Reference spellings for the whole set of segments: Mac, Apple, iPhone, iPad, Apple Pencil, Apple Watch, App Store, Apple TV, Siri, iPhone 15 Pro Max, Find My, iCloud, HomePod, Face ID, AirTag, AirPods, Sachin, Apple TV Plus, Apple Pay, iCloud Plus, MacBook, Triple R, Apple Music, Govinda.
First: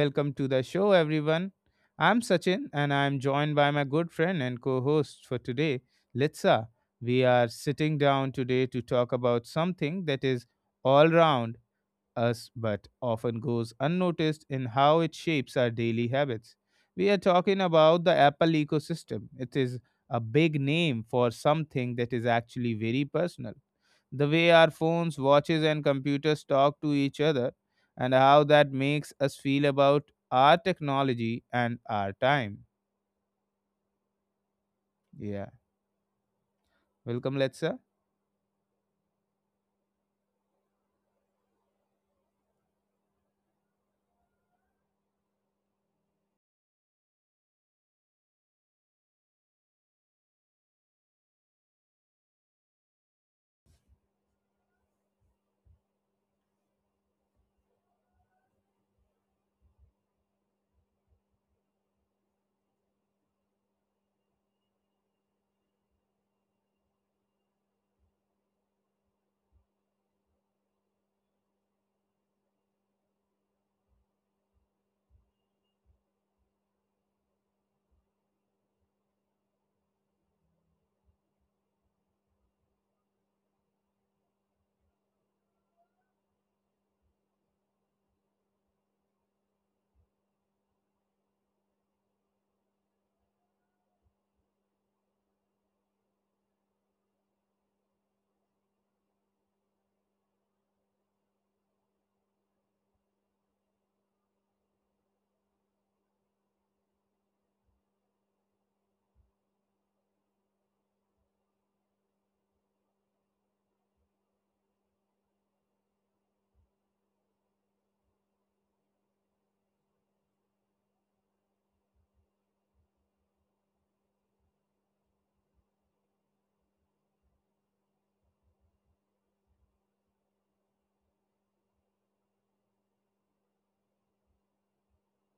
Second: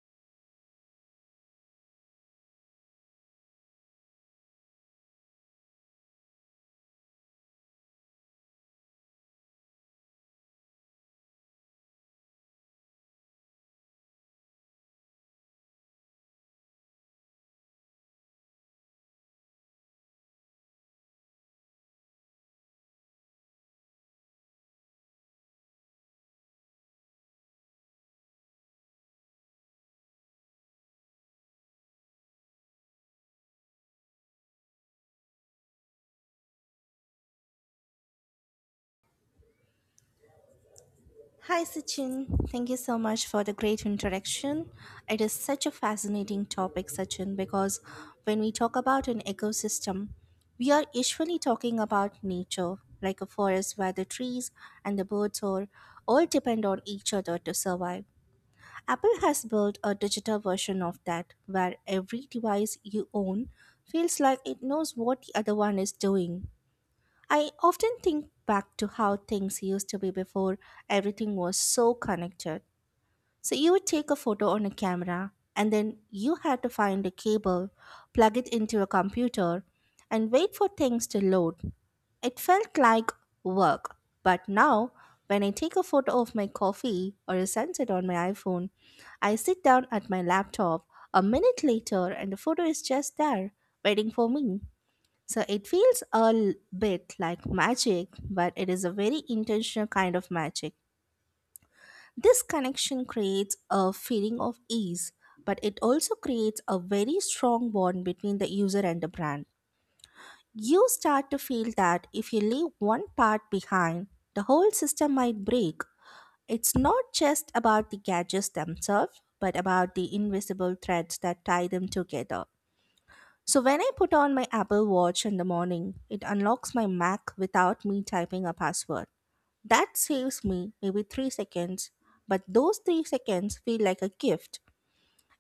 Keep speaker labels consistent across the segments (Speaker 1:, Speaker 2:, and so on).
Speaker 1: welcome to the show, everyone. I'm Sachin and I'm joined by my good friend and co host for today, Litsa. We are sitting down today to talk about something that is all round us but often goes unnoticed in how it shapes our daily habits. We are talking about the Apple ecosystem. It is a big name for something that is actually very personal. The way our phones, watches, and computers talk to each other, and how that makes us feel about our technology and our time. Yeah. Welcome, Letsa.
Speaker 2: Hi, Sachin. Thank you so much for the great introduction. It is such a fascinating topic, Sachin, because when we talk about an ecosystem, we are usually talking about nature, like a forest where the trees and the birds are all depend on each other to survive. Apple has built a digital version of that, where every device you own feels like it knows what the other one is doing. I often think back to how things used to be before everything was so connected. So you would take a photo on a camera and then you had to find a cable, plug it into a computer, and wait for things to load. It felt like work. But now, when I take a photo of my coffee or a sunset on my iPhone, I sit down at my laptop a minute later and the photo is just there, waiting for me. So it feels a bit like magic, but it is a very intentional kind of magic. This connection creates a feeling of ease, but it also creates a very strong bond between the user and the brand. You start to feel that if you leave one part behind, the whole system might break. It's not just about the gadgets themselves, but about the invisible threads that tie them together. So when I put on my Apple Watch in the morning, it unlocks my Mac without me typing a password. That saves me maybe 3 seconds, but those 3 seconds feel like a gift.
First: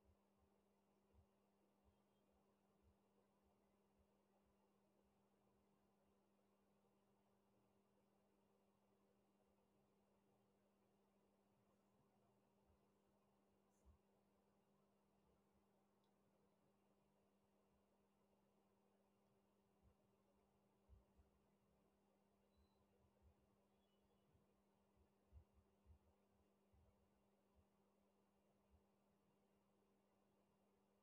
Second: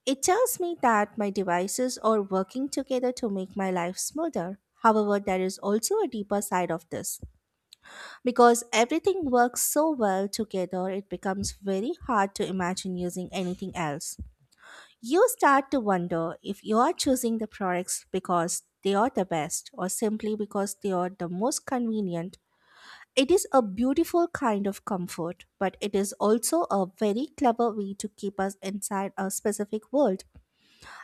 Speaker 2: It tells me that my devices are working together to make my life smoother. However, there is also a deeper side of this. Because everything works so well together, it becomes very hard to imagine using anything else. You start to wonder if you are choosing the products because they are the best or simply because they are the most convenient. It is a beautiful kind of comfort, but it is also a very clever way to keep us inside a specific world.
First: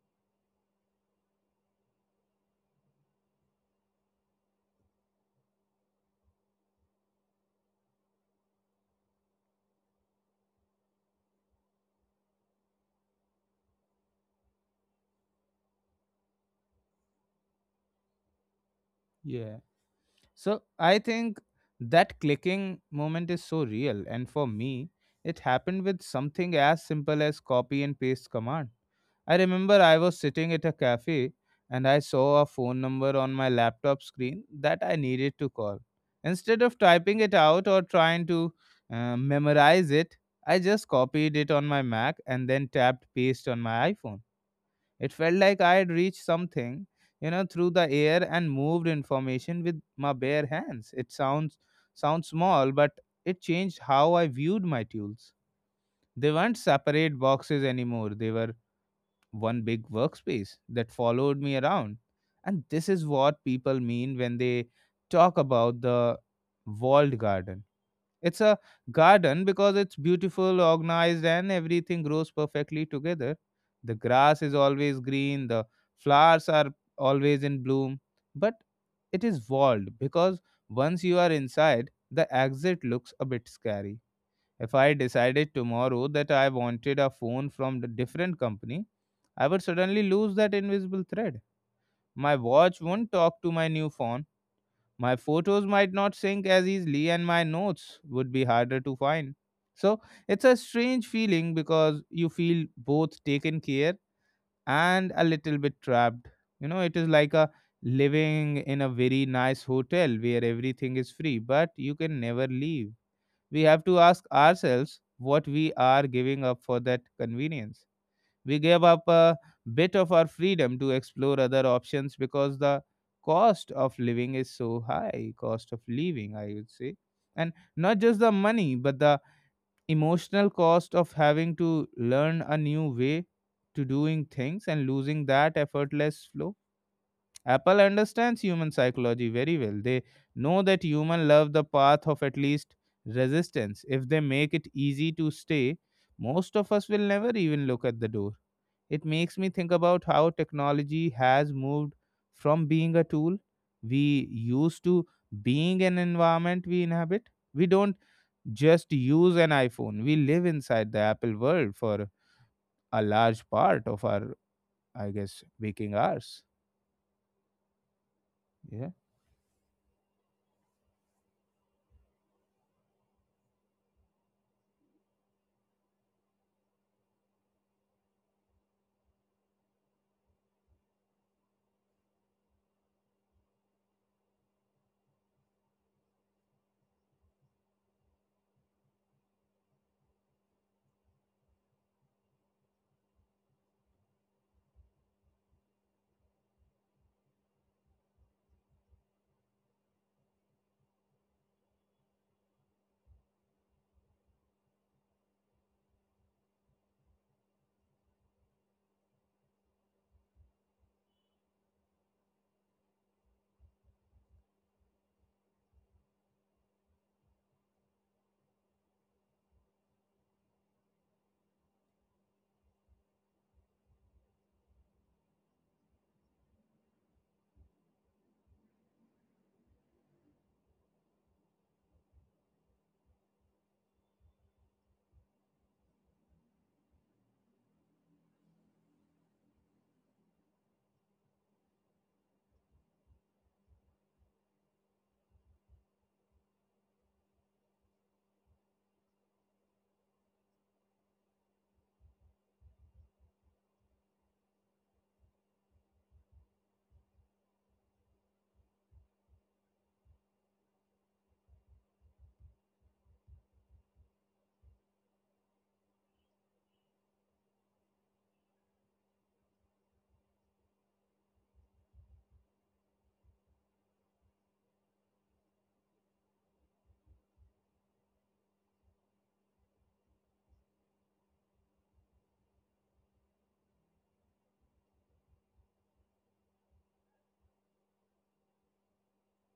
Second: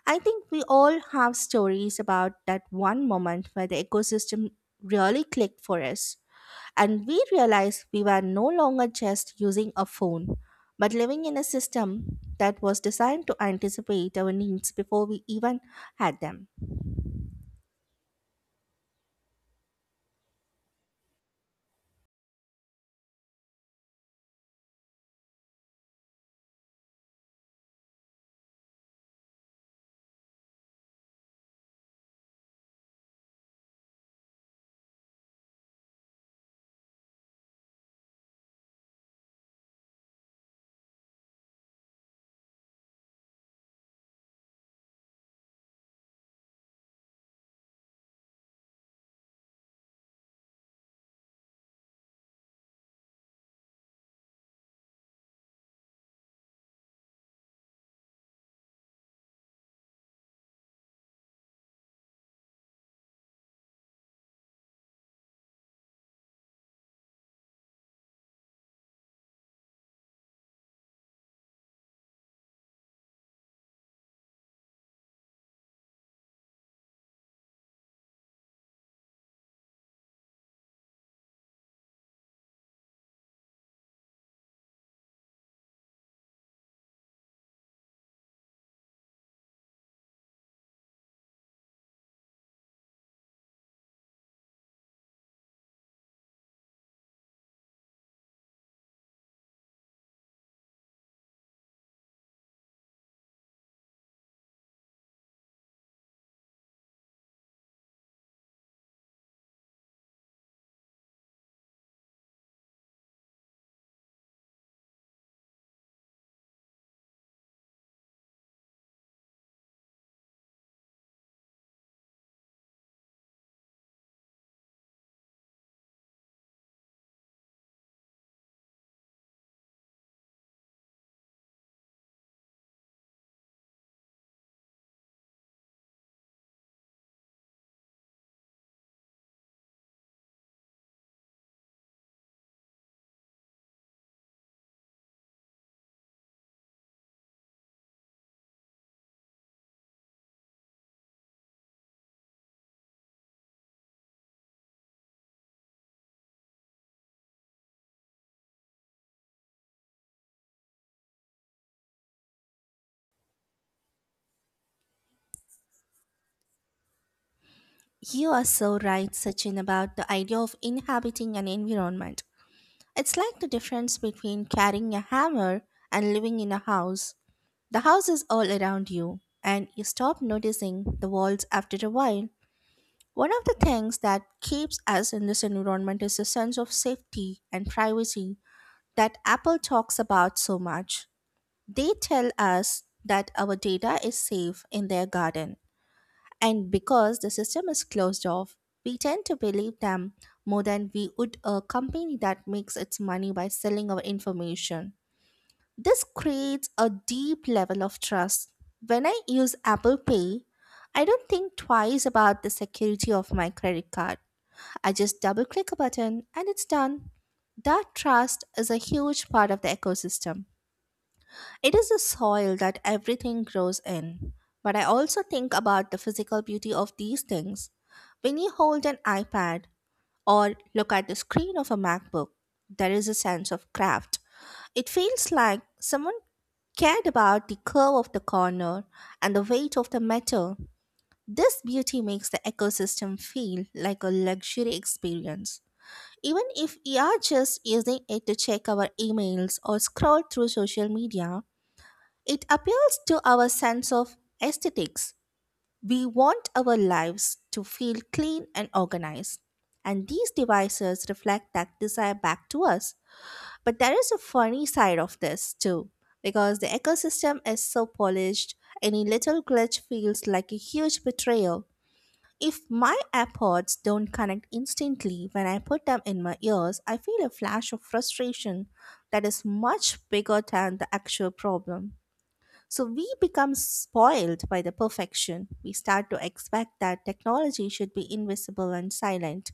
Speaker 2: I think we all have stories about that one moment where the ecosystem really clicked for us. And we realized we were no longer just using a phone, but living in a system that was designed to anticipate our needs before we even had them.
Speaker 1: Yeah. So I think that clicking moment is so real. And for me, it happened with something as simple as copy and paste command. I remember I was sitting at a cafe and I saw a phone number on my laptop screen that I needed to call. Instead of typing it out or trying to memorize it, I just copied it on my Mac and then tapped paste on my iPhone. It felt like I had reached something, you know, through the air and moved information with my bare hands. It sounds small, but it changed how I viewed my tools. They weren't separate boxes anymore. They were one big workspace that followed me around. And this is what people mean when they talk about the walled garden. It's a garden because it's beautiful, organized, and everything grows perfectly together. The grass is always green, the flowers are always in bloom, but it is walled because once you are inside, the exit looks a bit scary. If I decided tomorrow that I wanted a phone from a different company, I would suddenly lose that invisible thread. My watch won't talk to my new phone, my photos might not sync as easily, and my notes would be harder to find. So it's a strange feeling because you feel both taken care and a little bit trapped. You know, it is like a living in a very nice hotel where everything is free, but you can never leave. We have to ask ourselves what we are giving up for that convenience. We gave up a bit of our freedom to explore other options because the cost of living is so high. Cost of living, I would say. And not just the money, but the emotional cost of having to learn a new way to doing things and losing that effortless flow. Apple understands human psychology very well. They know that human love the path of at least resistance. If they make it easy to stay, most of us will never even look at the door. It makes me think about how technology has moved from being a tool we use to being an environment we inhabit. We don't just use an iPhone, we live inside the Apple world for a large part of our, I guess, waking hours.
Speaker 2: You are so
Speaker 1: Yeah.
Speaker 2: right, Sachin, about the idea of inhabiting an environment. It's like the difference between carrying a hammer and living in a house. The house is all around you, and you stop noticing the walls after a while. One of the things that keeps us in this environment is the sense of safety and privacy that Apple talks about so much. They tell us that our data is safe in their garden, and because the system is closed off, we tend to believe them more than we would a company that makes its money by selling our information. This creates a deep level of trust. When I use Apple Pay, I don't think twice about the security of my credit card. I just double click a button and it's done. That trust is a huge part of the ecosystem. It is the soil that everything grows in. But I also think about the physical beauty of these things. When you hold an iPad or look at the screen of a MacBook, there is a sense of craft. It feels like someone cared about the curve of the corner and the weight of the metal. This beauty makes the ecosystem feel like a luxury experience. Even if we are just using it to check our emails or scroll through social media, it appeals to our sense of aesthetics. We want our lives to feel clean and organized. And these devices reflect that desire back to us. But there is a funny side of this too, because the ecosystem is so polished, any little glitch feels like a huge betrayal. If my AirPods don't connect instantly when I put them in my ears, I feel a flash of frustration that is much bigger than the actual problem. So we become spoiled by the perfection. We start to expect that technology should be invisible and silent.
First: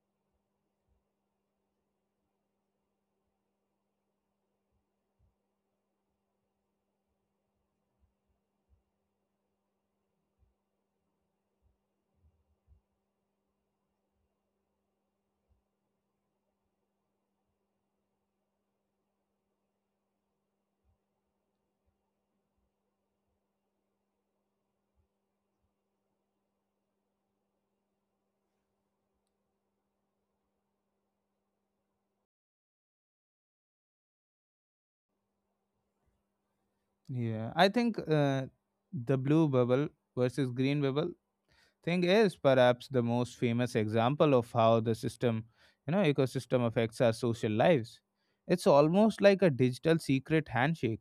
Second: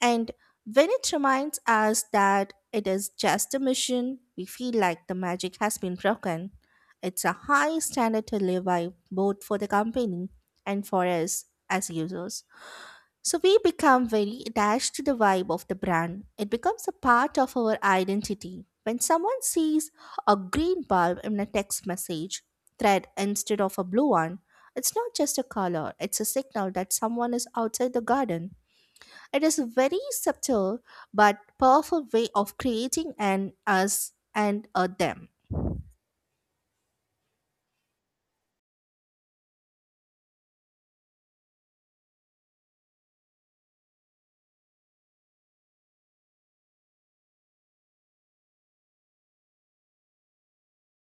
Speaker 2: And when it reminds us that it is just a machine, we feel like the magic has been broken. It's a high standard to live by both for the company and for us as users. So we become very attached to the vibe of the brand. It becomes a part of our identity. When someone sees a green bulb in a text message thread instead of a blue one, it's not just a color, it's a signal that someone is outside the garden. It is a very subtle but powerful way of creating an us and a them.
Speaker 1: Yeah. I think the blue bubble versus green bubble thing is perhaps the most famous example of how the system, you know, ecosystem affects our social lives. It's almost like a digital secret handshake.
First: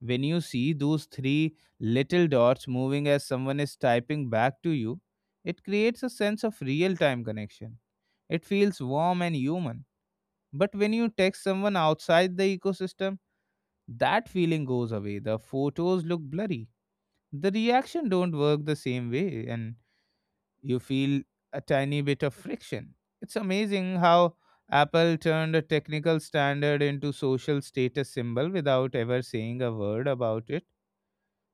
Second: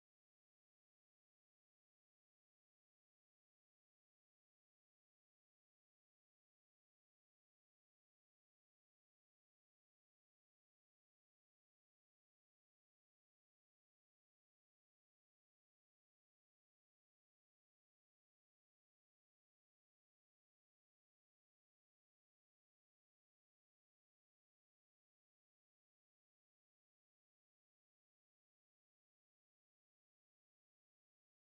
Speaker 1: When you see those three little dots moving as someone is typing back to you, it creates a sense of real time connection. It feels warm and human, but when you text someone outside the ecosystem, that feeling goes away. The photos look blurry, the reaction don't work the same way, and you feel a tiny bit of friction. It's amazing how Apple turned a technical standard into social status symbol without ever saying a word about it.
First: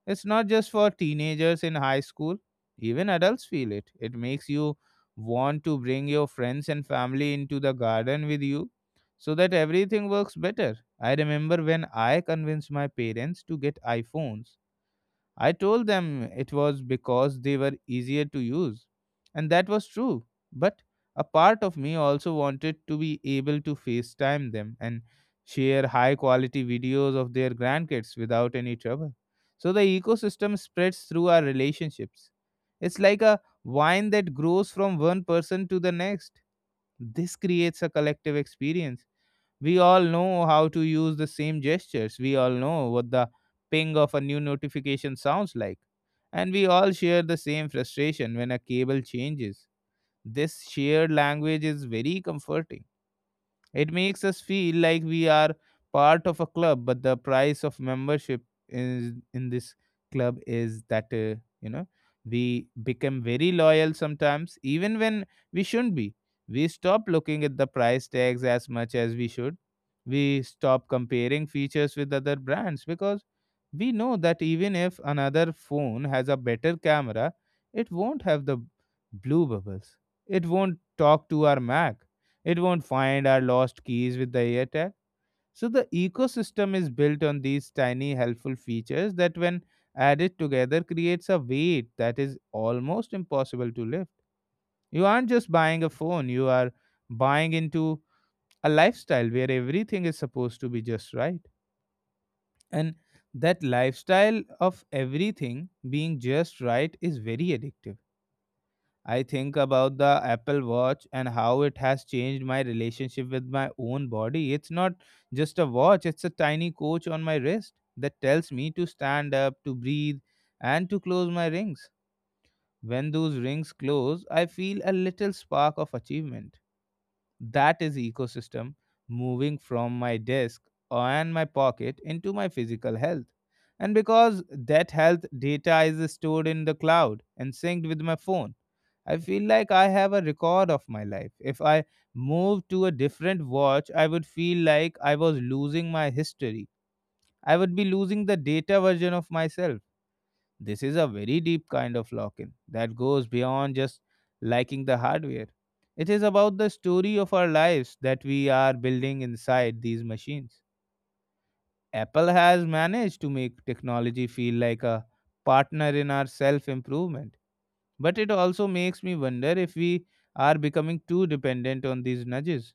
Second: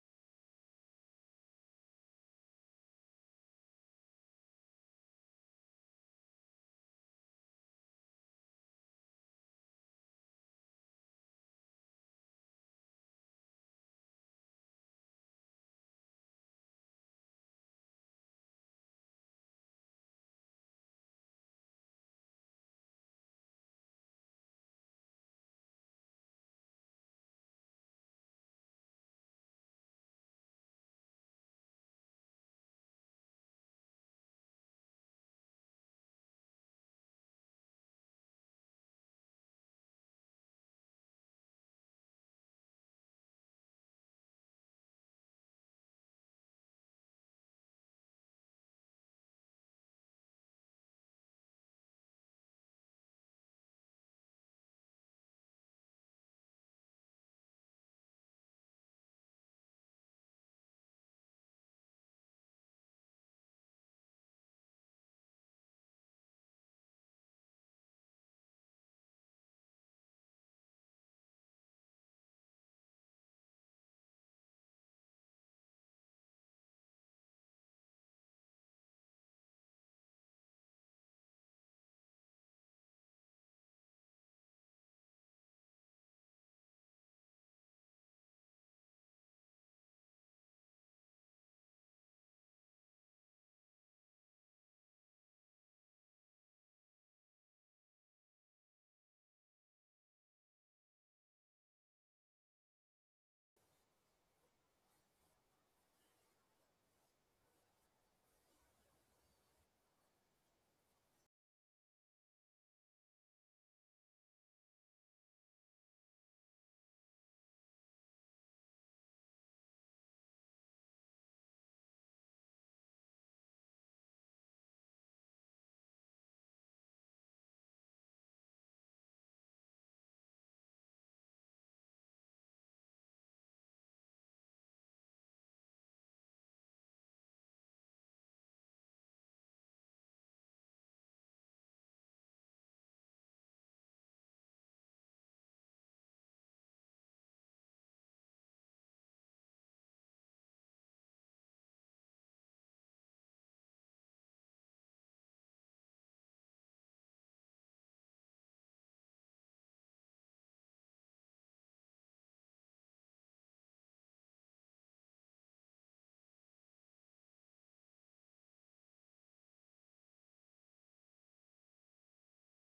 Speaker 1: It's not just for teenagers in high school, even adults feel it. It makes you want to bring your friends and family into the garden with you so that everything works better. I remember when I convinced my parents to get iPhones, I told them it was because they were easier to use. And that was true. But a part of me also wanted to be able to FaceTime them and share high quality videos of their grandkids without any trouble. So the ecosystem spreads through our relationships. It's like a vine that grows from one person to the next. This creates a collective experience. We all know how to use the same gestures. We all know what the ping of a new notification sounds like. And we all share the same frustration when a cable changes. This shared language is very comforting. It makes us feel like we are part of a club, but the price of membership is in this club is that, we become very loyal sometimes, even when we shouldn't be. We stop looking at the price tags as much as we should. We stop comparing features with other brands because we know that even if another phone has a better camera, it won't have the blue bubbles. It won't talk to our Mac, it won't find our lost keys with the AirTag. So the ecosystem is built on these tiny helpful features that when added together creates a weight that is almost impossible to lift. You aren't just buying a phone, you are buying into a lifestyle where everything is supposed to be just right. And that lifestyle of everything being just right is very addictive. I think about the Apple Watch and how it has changed my relationship with my own body. It's not just a watch, it's a tiny coach on my wrist that tells me to stand up, to breathe, and to close my rings. When those rings close, I feel a little spark of achievement. That is ecosystem moving from my desk and my pocket into my physical health. And because that health data is stored in the cloud and synced with my phone, I feel like I have a record of my life. If I moved to a different watch, I would feel like I was losing my history. I would be losing the data version of myself. This is a very deep kind of lock in that goes beyond just liking the hardware. It is about the story of our lives that we are building inside these machines. Apple has managed to make technology feel like a partner in our self improvement. But it also makes me wonder if we are becoming too dependent on these nudges.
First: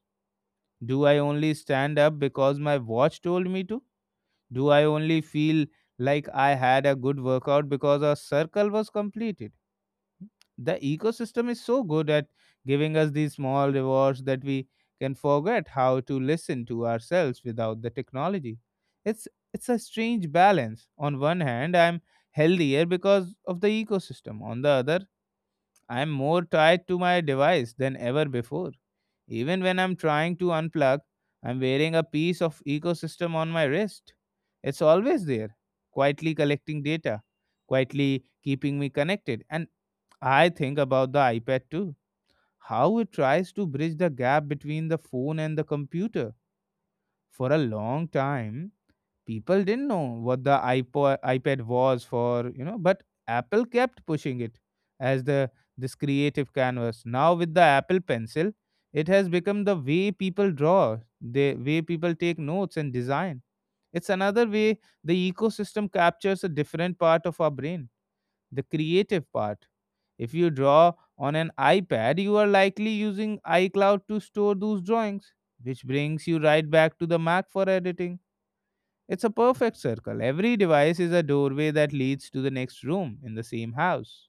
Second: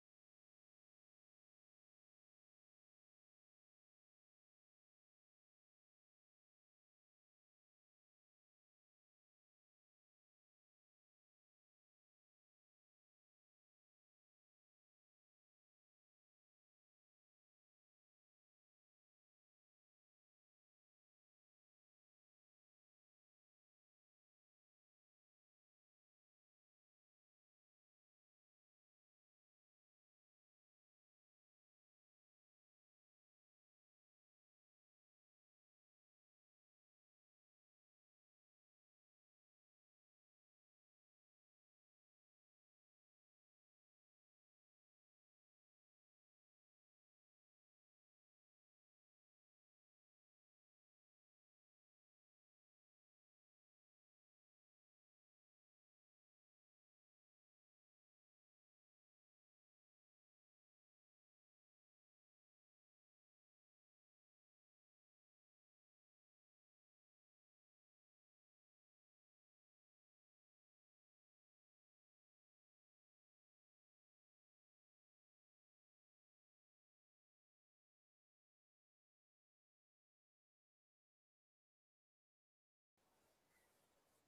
Speaker 1: Do I only stand up because my watch told me to? Do I only feel like I had a good workout because a circle was completed? The ecosystem is so good at giving us these small rewards that we can forget how to listen to ourselves without the technology. It's it's a strange balance. On one hand, I'm healthier because of the ecosystem. On the other, I'm more tied to my device than ever before. Even when I'm trying to unplug, I'm wearing a piece of ecosystem on my wrist. It's always there, quietly collecting data, quietly keeping me connected. And I think about the iPad too, how it tries to bridge the gap between the phone and the computer. For a long time, people didn't know what the iPod, iPad was for, you know, but Apple kept pushing it as the this creative canvas. Now with the Apple Pencil, it has become the way people draw, the way people take notes and design. It's another way the ecosystem captures a different part of our brain, the creative part. If you draw on an iPad, you are likely using iCloud to store those drawings, which brings you right back to the Mac for editing. It's a perfect circle. Every device is a doorway that leads to the next room in the same house.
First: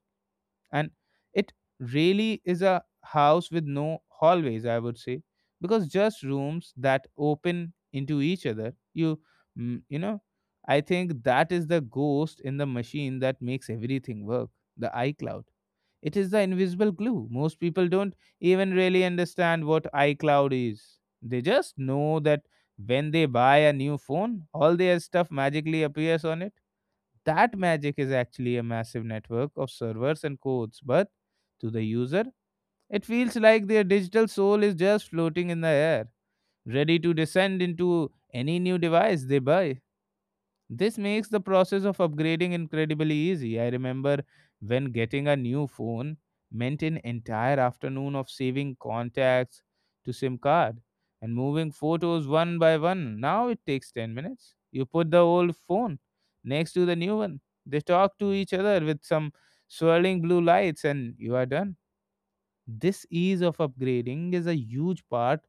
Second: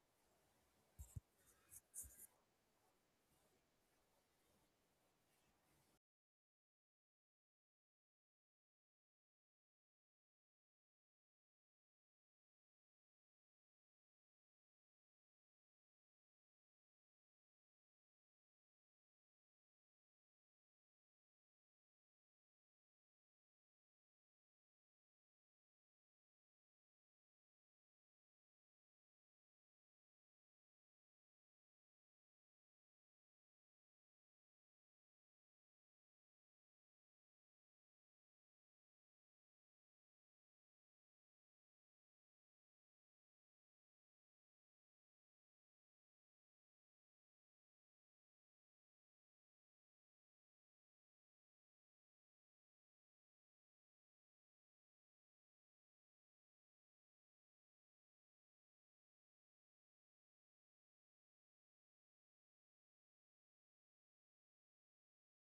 Speaker 1: And it really is a house with no hallways, I would say, because just rooms that open into each other. You, mm, you know, I think that is the ghost in the machine that makes everything work, the iCloud. It is the invisible glue. Most people don't even really understand what iCloud is. They just know that when they buy a new phone, all their stuff magically appears on it. That magic is actually a massive network of servers and codes, but to the user, it feels like their digital soul is just floating in the air, ready to descend into any new device they buy. This makes the process of upgrading incredibly easy. I remember when getting a new phone meant an entire afternoon of saving contacts to SIM card and moving photos one by one. Now it takes 10 minutes. You put the old phone next to the new one. They talk to each other with some swirling blue lights and you are done. This ease of upgrading is a huge part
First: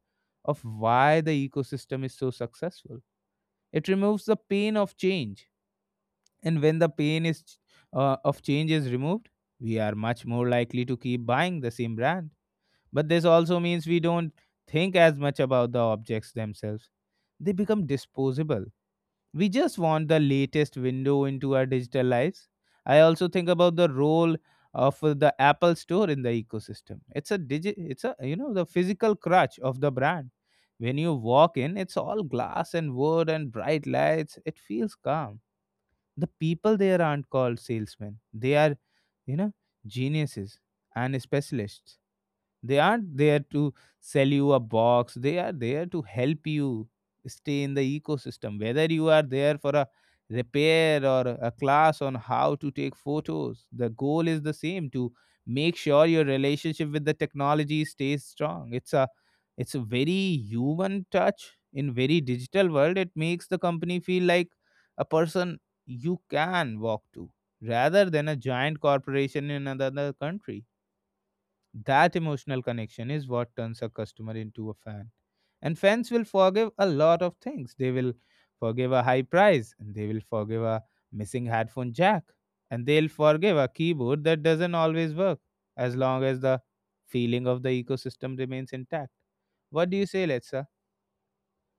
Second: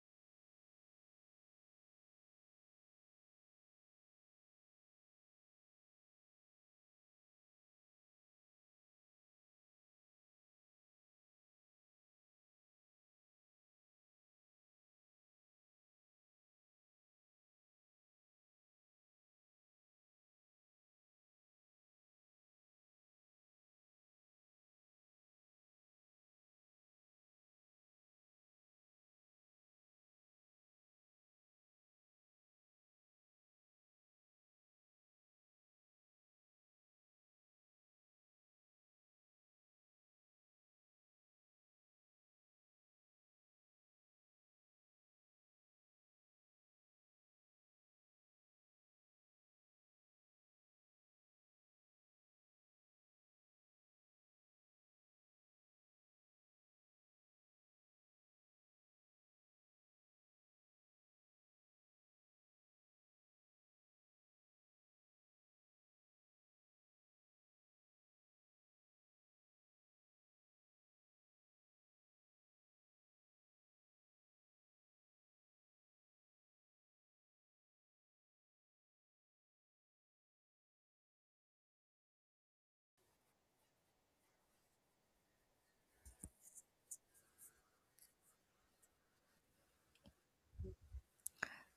Speaker 1: of why the ecosystem is so successful. It removes the pain of change and when the of change is removed, we are much more likely to keep buying the same brand. But this also means we don't think as much about the objects themselves. They become disposable. We just want the latest window into our digital lives. I also think about the role of the Apple store in the ecosystem. It's a digi- it's a you know the physical crutch of the brand. When you walk in, it's all glass and wood and bright lights. It feels calm. The people there aren't called salesmen, they are, you know geniuses and specialists. They aren't there to sell you a box. They are there to help you stay in the ecosystem. Whether you are there for a repair or a class on how to take photos, the goal is the same: to make sure your relationship with the technology stays strong. It's a very human touch in very digital world. It makes the company feel like a person you can walk to rather than a giant corporation in another country. That emotional connection is what turns a customer into a fan. And fans will forgive a lot of things. They will forgive a high price, and they will forgive a missing headphone jack, and they'll forgive a keyboard that doesn't always work, as long as the feeling of the ecosystem remains intact. What do you say, Letsa?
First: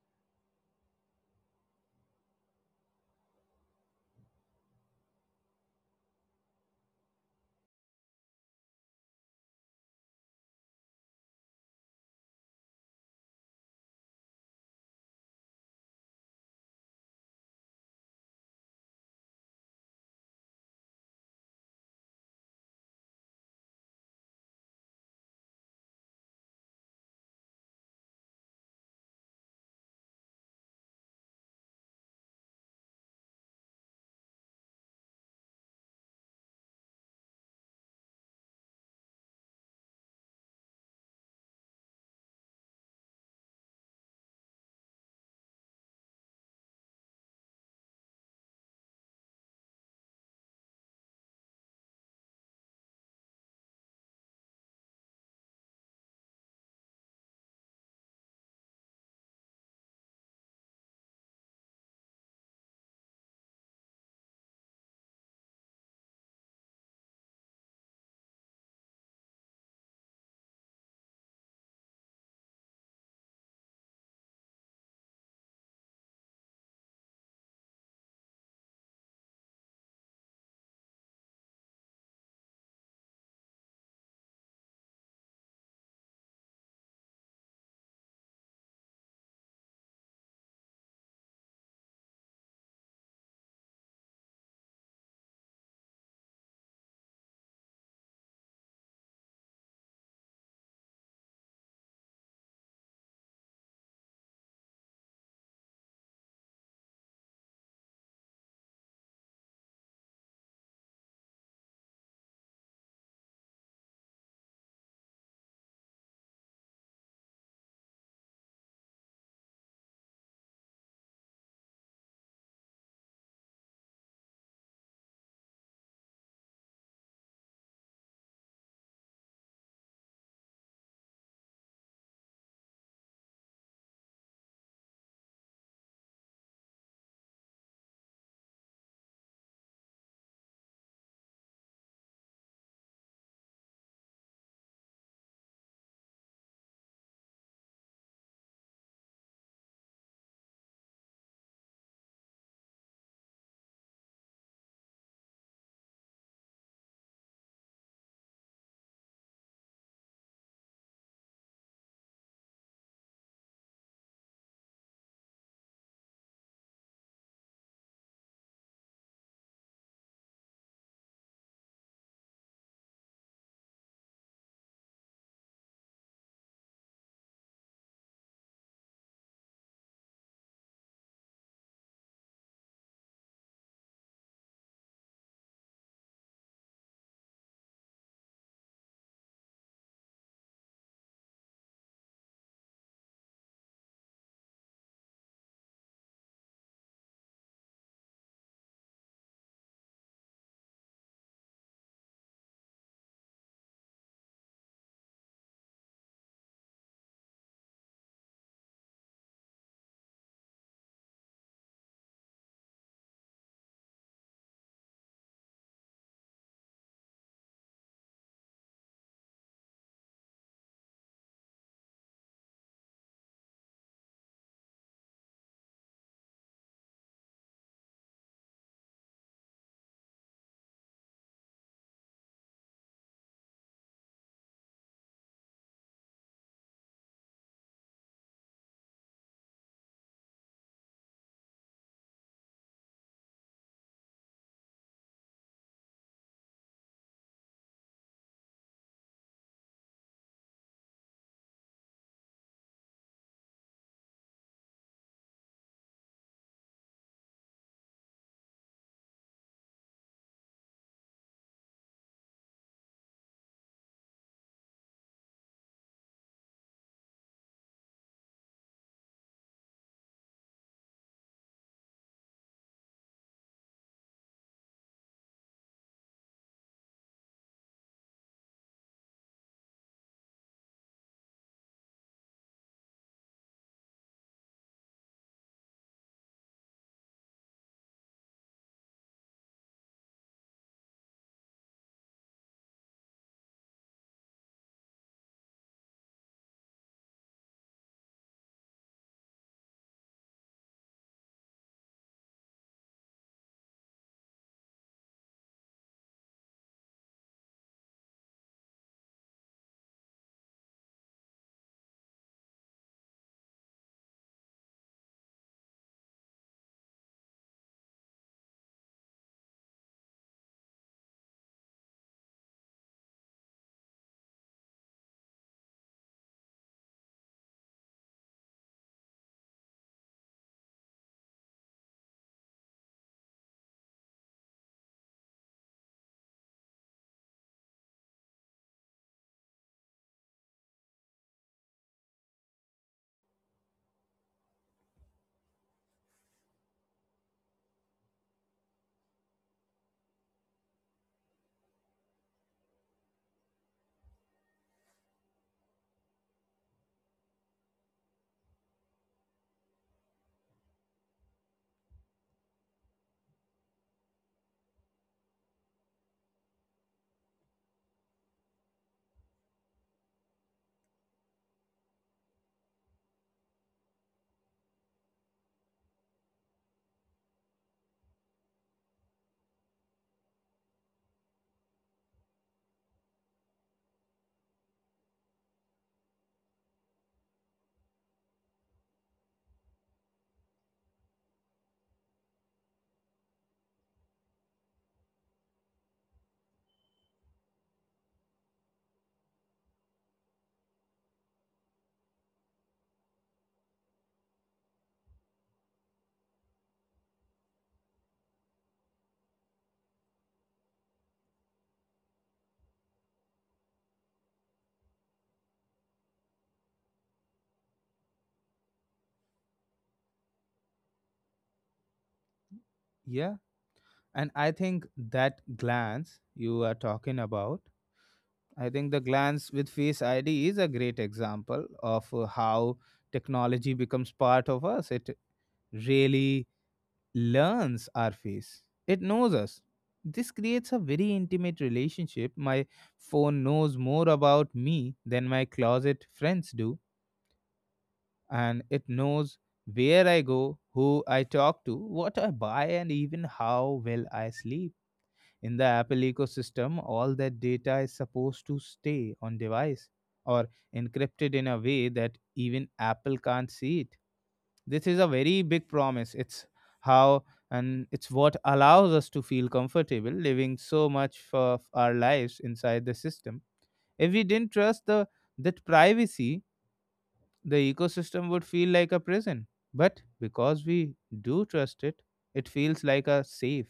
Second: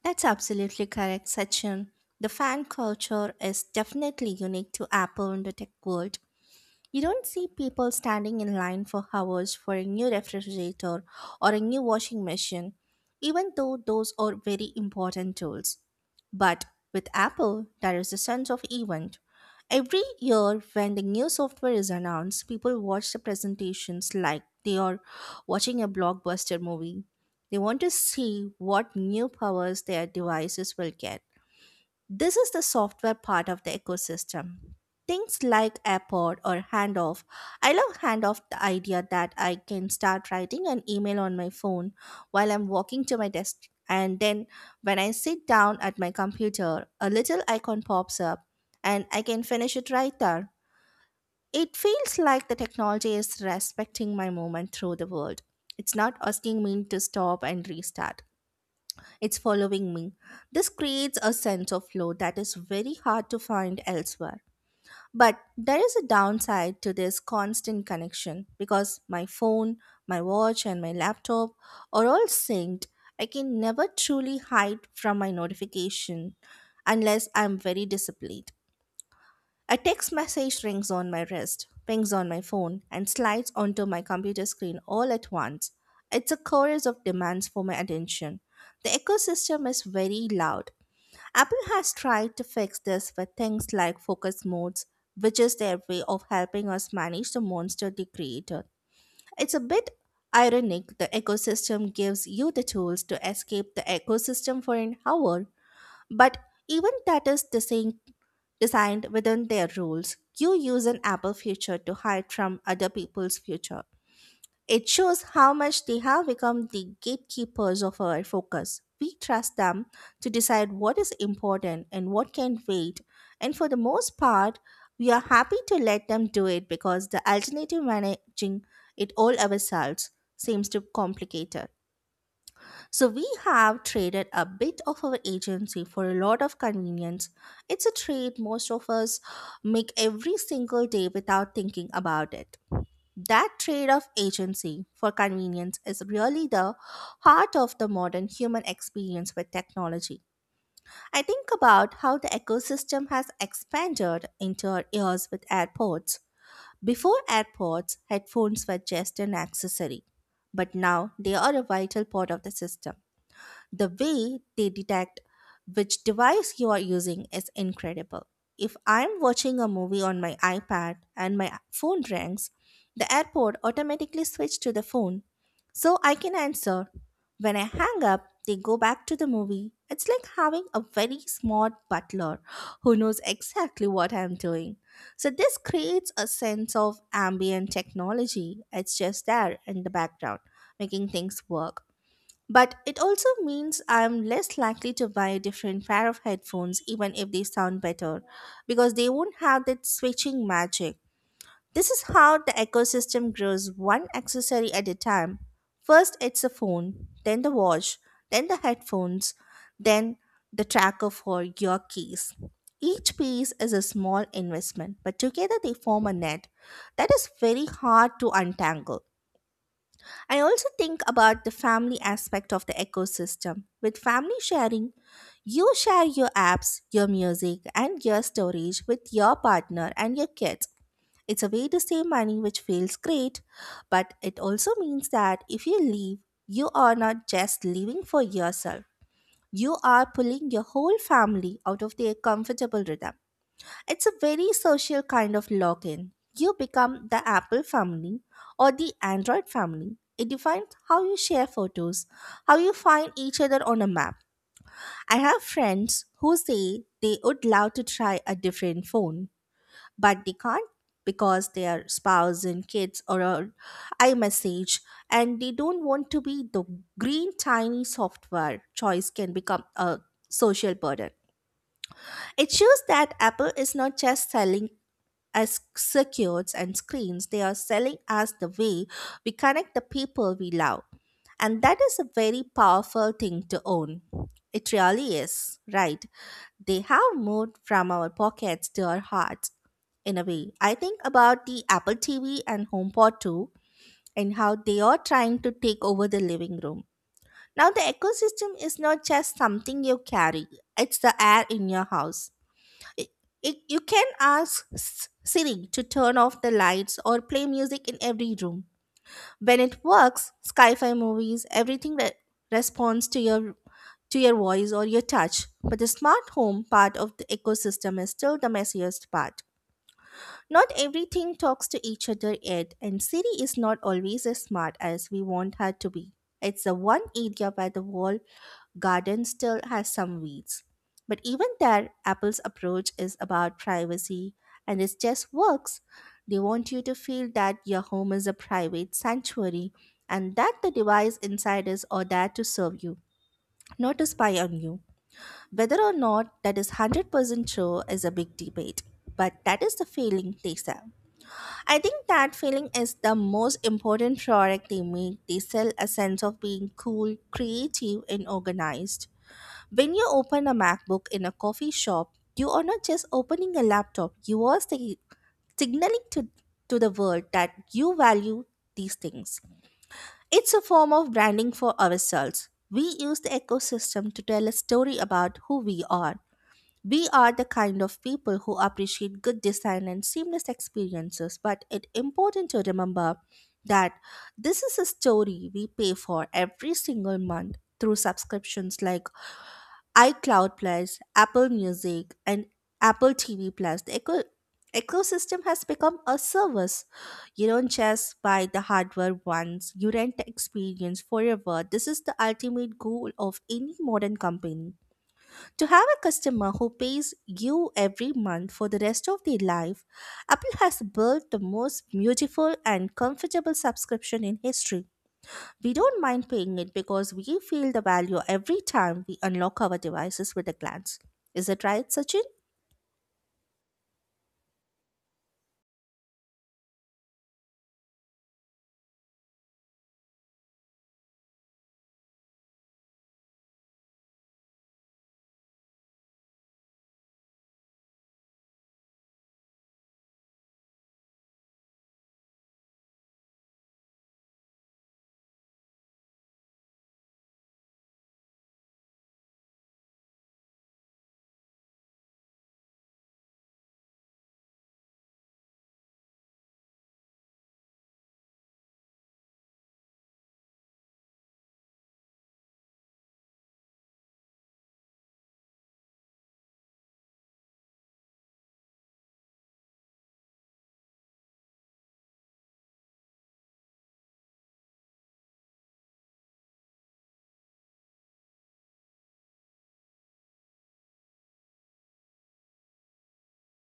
Speaker 2: That's absolutely correct, Sachin. The fan culture is definitely unique to Apple in the tech world. You don't see people standing in line for hours for a new refrigerator or a new washing machine, even though those are very important tools. But with Apple, there is a sense of event. Every year, when the new software is announced, people watch the presentations like they are watching a blockbuster movie. They want to see what new powers their devices will get. This is the software part of the ecosystem. Things like Apport or Handoff. I love Handoff, the idea that I can start writing an email on my phone while I'm walking to my desk. And then when I sit down at my computer, a little icon pops up and I can finish it right there. It feels like the technology is respecting my movement through the world. It's not asking me to stop and restart. It's following me. This creates a sense of flow that is very hard to find elsewhere. But there is a downside to this constant connection because my phone, my watch, and my laptop are all synced. I can never truly hide from my notification unless I'm very disciplined. A text message rings on my wrist, pings on my phone, and slides onto my computer screen all at once. It's a chorus of demands for my attention. The ecosystem is very loud. Apple has tried to fix this with things like focus modes, which is their way of helping us manage the monster they created. It's a bit ironic the ecosystem gives you the tools to escape the ecosystem for an hour, but even that is the same designed within their rules. You use an Apple feature to hide from other people's future. It shows how much they have become the gatekeepers of our focus. We trust them to decide what is important and what can wait. And for the most part, we are happy to let them do it because the alternative managing it all ourselves seems too complicated. So we have traded a bit of our agency for a lot of convenience. It's a trade most of us make every single day without thinking about it. That trade of agency for convenience is really the heart of the modern human experience with technology. I think about how the ecosystem has expanded into our ears with AirPods. Before AirPods, headphones were just an accessory, but now they are a vital part of the system. The way they detect which device you are using is incredible. If I'm watching a movie on my iPad and my phone rings, the airport automatically switches to the phone so I can answer. When I hang up, they go back to the movie. It's like having a very smart butler who knows exactly what I'm doing. So, this creates a sense of ambient technology. It's just there in the background, making things work. But it also means I'm less likely to buy a different pair of headphones, even if they sound better, because they won't have that switching magic. This is how the ecosystem grows one accessory at a time. First, it's a phone, then the watch, then the headphones, then the tracker for your keys. Each piece is a small investment, but together they form a net that is very hard to untangle. I also think about the family aspect of the ecosystem. With family sharing, you share your apps, your music, and your storage with your partner and your kids. It's a way to save money, which feels great, but it also means that if you leave, you are not just leaving for yourself. You are pulling your whole family out of their comfortable rhythm. It's a very social kind of login. You become the Apple family or the Android family. It defines how you share photos, how you find each other on a map. I have friends who say they would love to try a different phone, but they can't because their spouse and kids or a iMessage and they don't want to be the green tiny software choice can become a social burden. It shows that Apple is not just selling as circuits and screens. They are selling us the way we connect the people we love, and that is a very powerful thing to own. It really is, right? They have moved from our pockets to our hearts, in a way. I think about the Apple TV and HomePod too, and how they are trying to take over the living room. Now the ecosystem is not just something you carry, it's the air in your house. I- you can ask Siri to turn off the lights or play music in every room. When it works, sci-fi movies, everything responds to your voice or your touch. But the smart home part of the ecosystem is still the messiest part. Not everything talks to each other yet, and Siri is not always as smart as we want her to be. It's the one area where the world garden still has some weeds. But even there, Apple's approach is about privacy, and it just works. They want you to feel that your home is a private sanctuary and that the device inside is or there to serve you, not to spy on you. Whether or not that is 100% true is a big debate, but that is the feeling they sell. I think that feeling is the most important product they make. They sell a sense of being cool, creative, and organized. When you open a MacBook in a coffee shop, you are not just opening a laptop, you are signaling to the world that you value these things. It's a form of branding for ourselves. We use the ecosystem to tell a story about who we are. We are the kind of people who appreciate good design and seamless experiences, but it's important to remember that this is a story we pay for every single month through subscriptions like iCloud Plus, Apple Music, and Apple TV Plus. The ecosystem has become a service. You don't just buy the hardware once, you rent the experience forever. This is the ultimate goal of any modern company. To have a customer who pays you every month for the rest of their life, Apple has built the most beautiful and comfortable subscription in history. We don't mind paying it because we feel the value every time we unlock our devices with a glance. Is it right, Sachin?
Speaker 1: Yeah. And I think that glance you are talking about, I think the glance with Face ID is a great example of how technology becomes part of us. It really learns our face, it knows us. This creates a very intimate relationship. My phone knows more about me than my closet friends do, and it knows where I go, who I talk to, what I buy, and even how well I sleep. In the Apple ecosystem, all that data is supposed to stay on device or encrypted in a way that even Apple can't see it. This is a very big promise. It's how and it's what allows us to feel comfortable living so much of our lives inside the system. If we didn't trust the that privacy, the ecosystem would feel like a prison. But because we do trust it, it feels like a safe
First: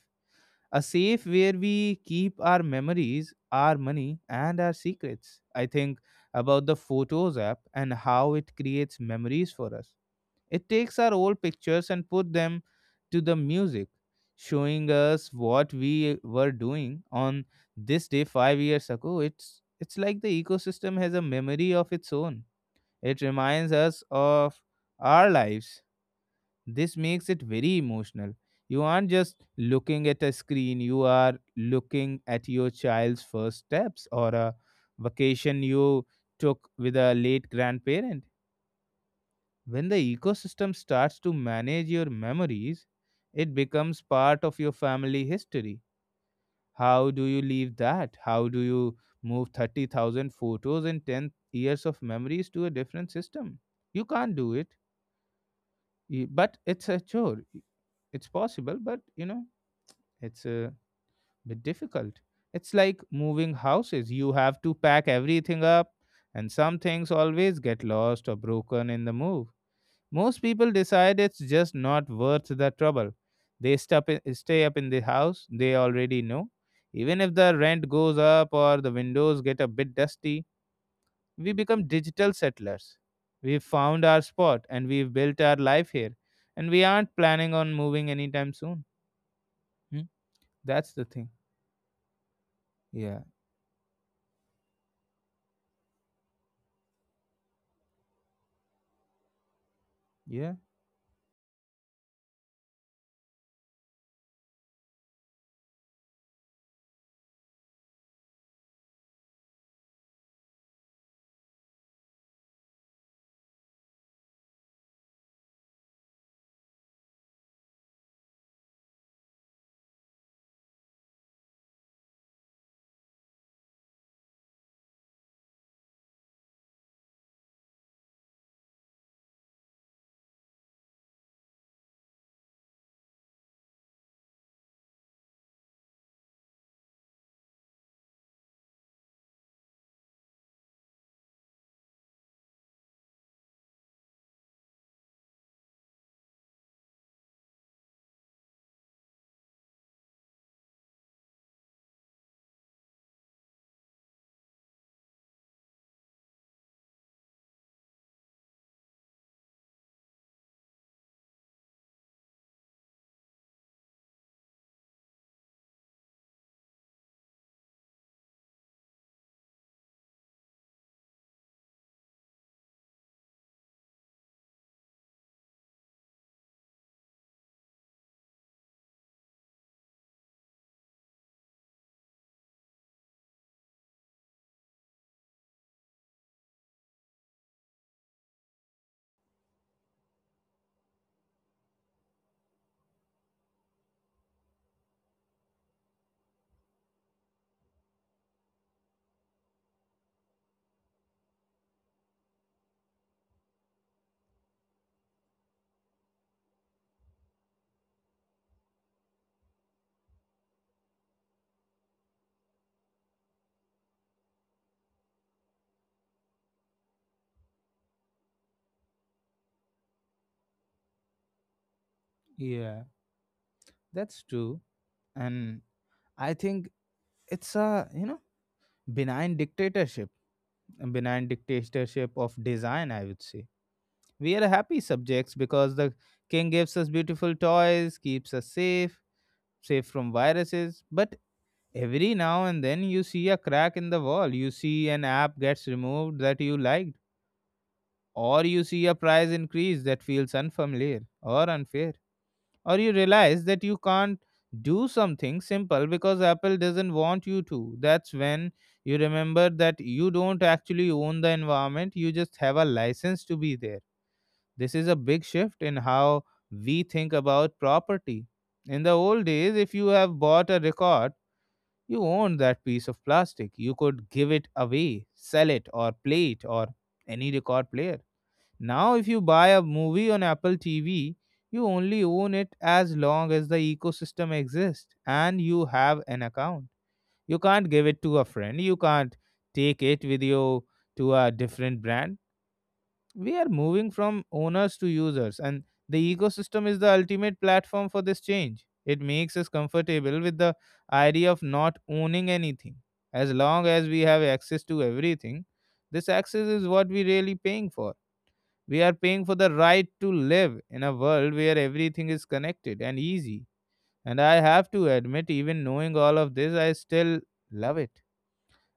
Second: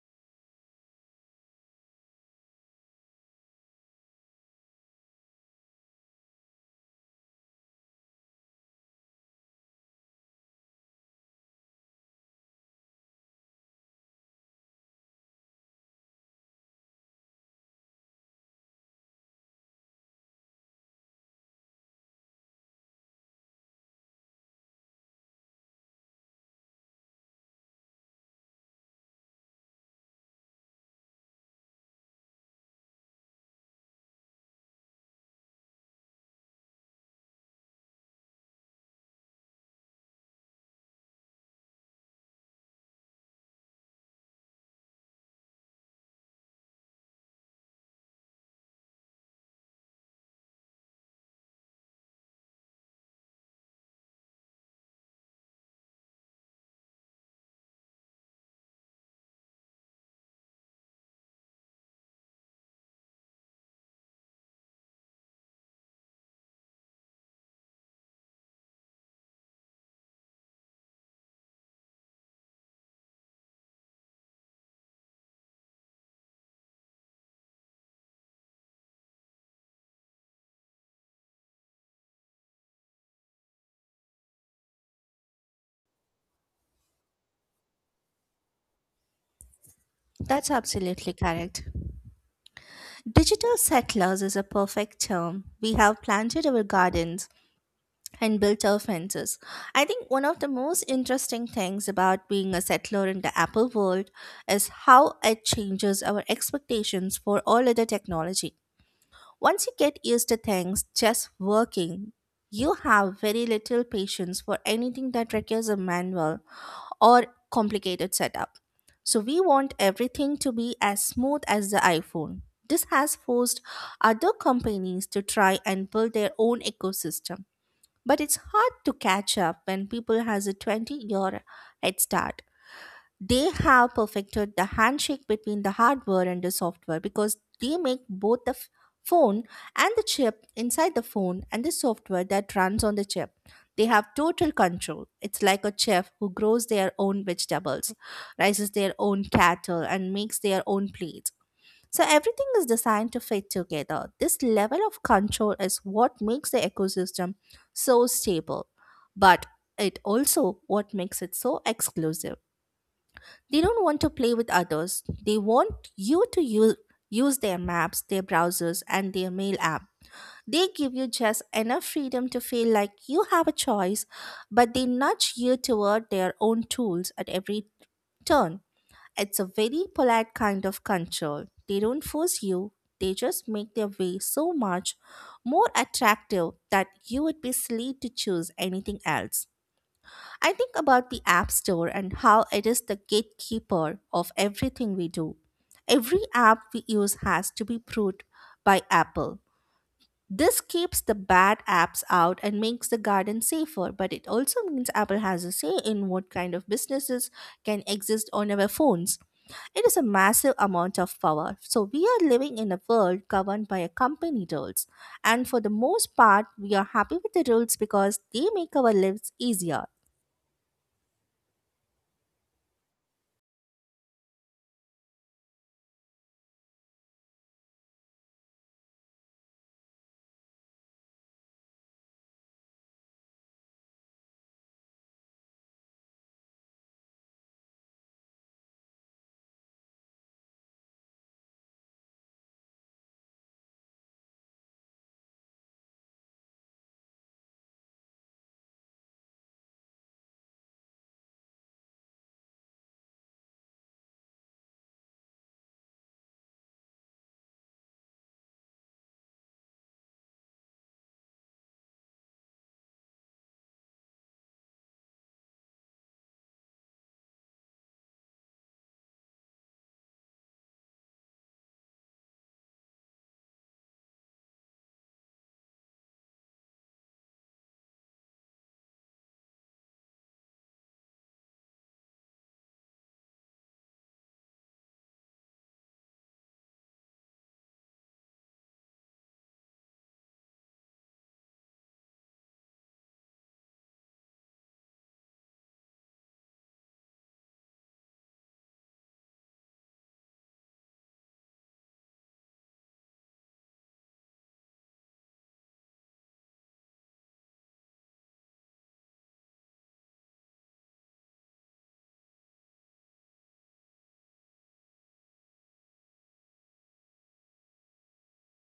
Speaker 1: a safe where we keep our memories, our money, and our secrets. I think about the Photos app and how it creates memories for us. It takes our old pictures and put them to the music, showing us what we were doing on this day 5 years ago. It's like the ecosystem has a memory of its own. It reminds us of our lives. This makes it very emotional. You aren't just looking at a screen, you are looking at your child's first steps or a vacation you took with a late grandparent. When the ecosystem starts to manage your memories, it becomes part of your family history. How do you leave that? How do you move 30,000 photos and 10 years of memories to a different system? You can't do it, but it's a chore. It's possible, but it's a bit difficult. It's like moving houses. You have to pack everything up, and some things always get lost or broken in the move. Most people decide it's just not worth the trouble. They stop stay up in the house they already know. Even if the rent goes up or the windows get a bit dusty, we become digital settlers. We've found our spot and we've built our life here, and we aren't planning on moving anytime soon. Hmm?
Speaker 2: That's
Speaker 1: That's the
Speaker 2: absolutely
Speaker 1: thing.
Speaker 2: correct.
Speaker 1: Yeah.
Speaker 2: Digital settlers is a perfect term. We have planted our gardens and built our fences. I think one of the
Speaker 1: Yeah.
Speaker 2: most interesting things about being a settler in the Apple world is how it changes our expectations for all other technology. Once you get used to things just working, you have very little patience for anything that requires a manual or complicated setup. So we want everything to be as smooth as the iPhone. This has forced other companies to try and build their own ecosystem. But it's hard to catch up when people has a 20-year head start. They have perfected the handshake between the hardware and the software because they make both the phone and the chip inside the phone and the software that runs on the chip. They have total control. It's like a chef who grows their own vegetables, raises their own cattle, and makes their own plates. So everything is designed to fit together. This level of control is what makes the ecosystem so stable, but it also what makes it so exclusive. They don't want to play with others. They want you to use their maps, their browsers, and their mail app. They give you just enough freedom to feel like you have a choice, but they nudge you toward their own tools at every turn. It's a very polite kind of control. They don't force you, they just make their way so much more attractive that you would be silly to choose anything else. I think about the App Store and how it is the gatekeeper of everything we do. Every app we use has to be approved by Apple. This keeps the bad apps out and makes the garden safer, but it also means Apple has a say in what kind of businesses can exist on our phones. It is a massive amount of power. So, we are living in a world governed by a company rules. And for the most part, we are happy with the rules because they make our lives easier.
Speaker 1: Yeah, that's true. And I think it's a, benign dictatorship, a benign dictatorship of design, I would say. We are happy subjects because the king gives us beautiful toys, keeps us safe, safe from viruses. But every now and then you see a crack in the wall, you see an app gets removed that you liked, or you see a price increase that feels unfamiliar or unfair, or you realize that you can't do something simple because Apple doesn't want you to. That's when you remember that you don't actually own the environment, you just have a license to be there. This is a big shift in how we think about property. In the old days, if you have bought a record, you owned that piece of plastic. You could give it away, sell it, or play it, or any record player. Now, if you buy a movie on Apple TV, you only own it as long as the ecosystem exists and you have an account. You can't give it to a friend, you can't take it with you to a different brand. We are moving from owners to users, and the ecosystem is the ultimate platform for this change. It makes us comfortable with the idea of not owning anything. As long as we have access to everything, this access is what we really paying for. We are paying for the right to live in a world where everything is connected and easy. And I have to admit, even knowing all of this, I still love it.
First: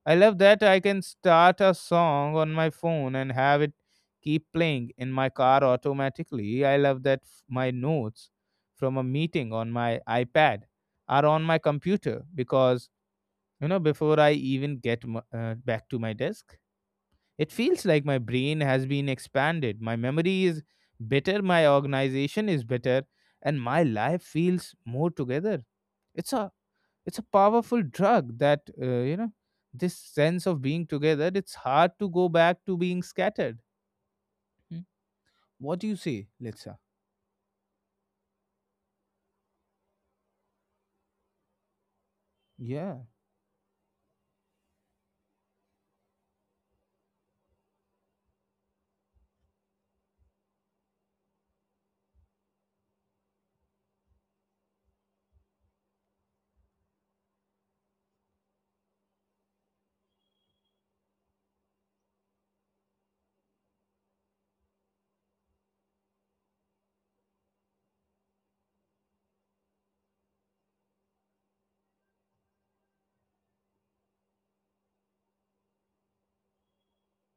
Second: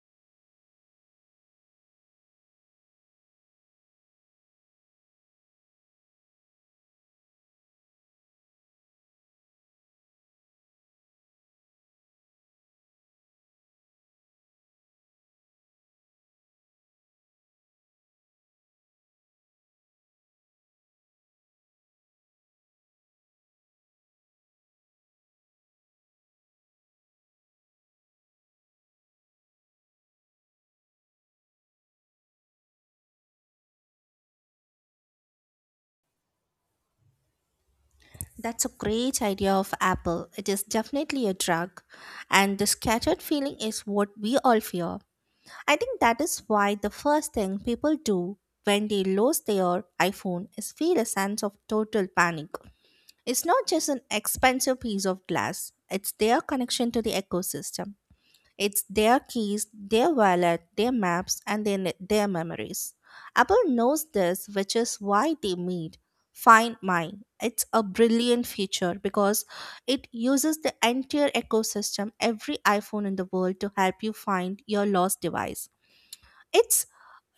Speaker 1: I love that I can start a song on my phone and have it keep playing in my car automatically. I love that my notes from a meeting on my iPad are on my computer because, before I even get back to my desk. It feels like my brain has been expanded. My memory is better, my organization is better, and my life feels more together. It's a it's a powerful drug that, this sense of being together. It's hard to go back to being scattered. Hmm. What do you say, Litsa?
Speaker 2: That's a great idea of Apple. It is definitely a drug. And the
Speaker 1: Yeah,
Speaker 2: scattered feeling is what we all fear. I think that is why the first thing people do when they lose their iPhone is feel a sense of total panic. It's not just an expensive piece of glass, it's their connection to the ecosystem. It's their keys, their wallet, their maps, and their memories. Apple knows this, which is why they made Find My. It's a brilliant feature because it uses the entire ecosystem, every iPhone in the world, to help you find your lost device. It's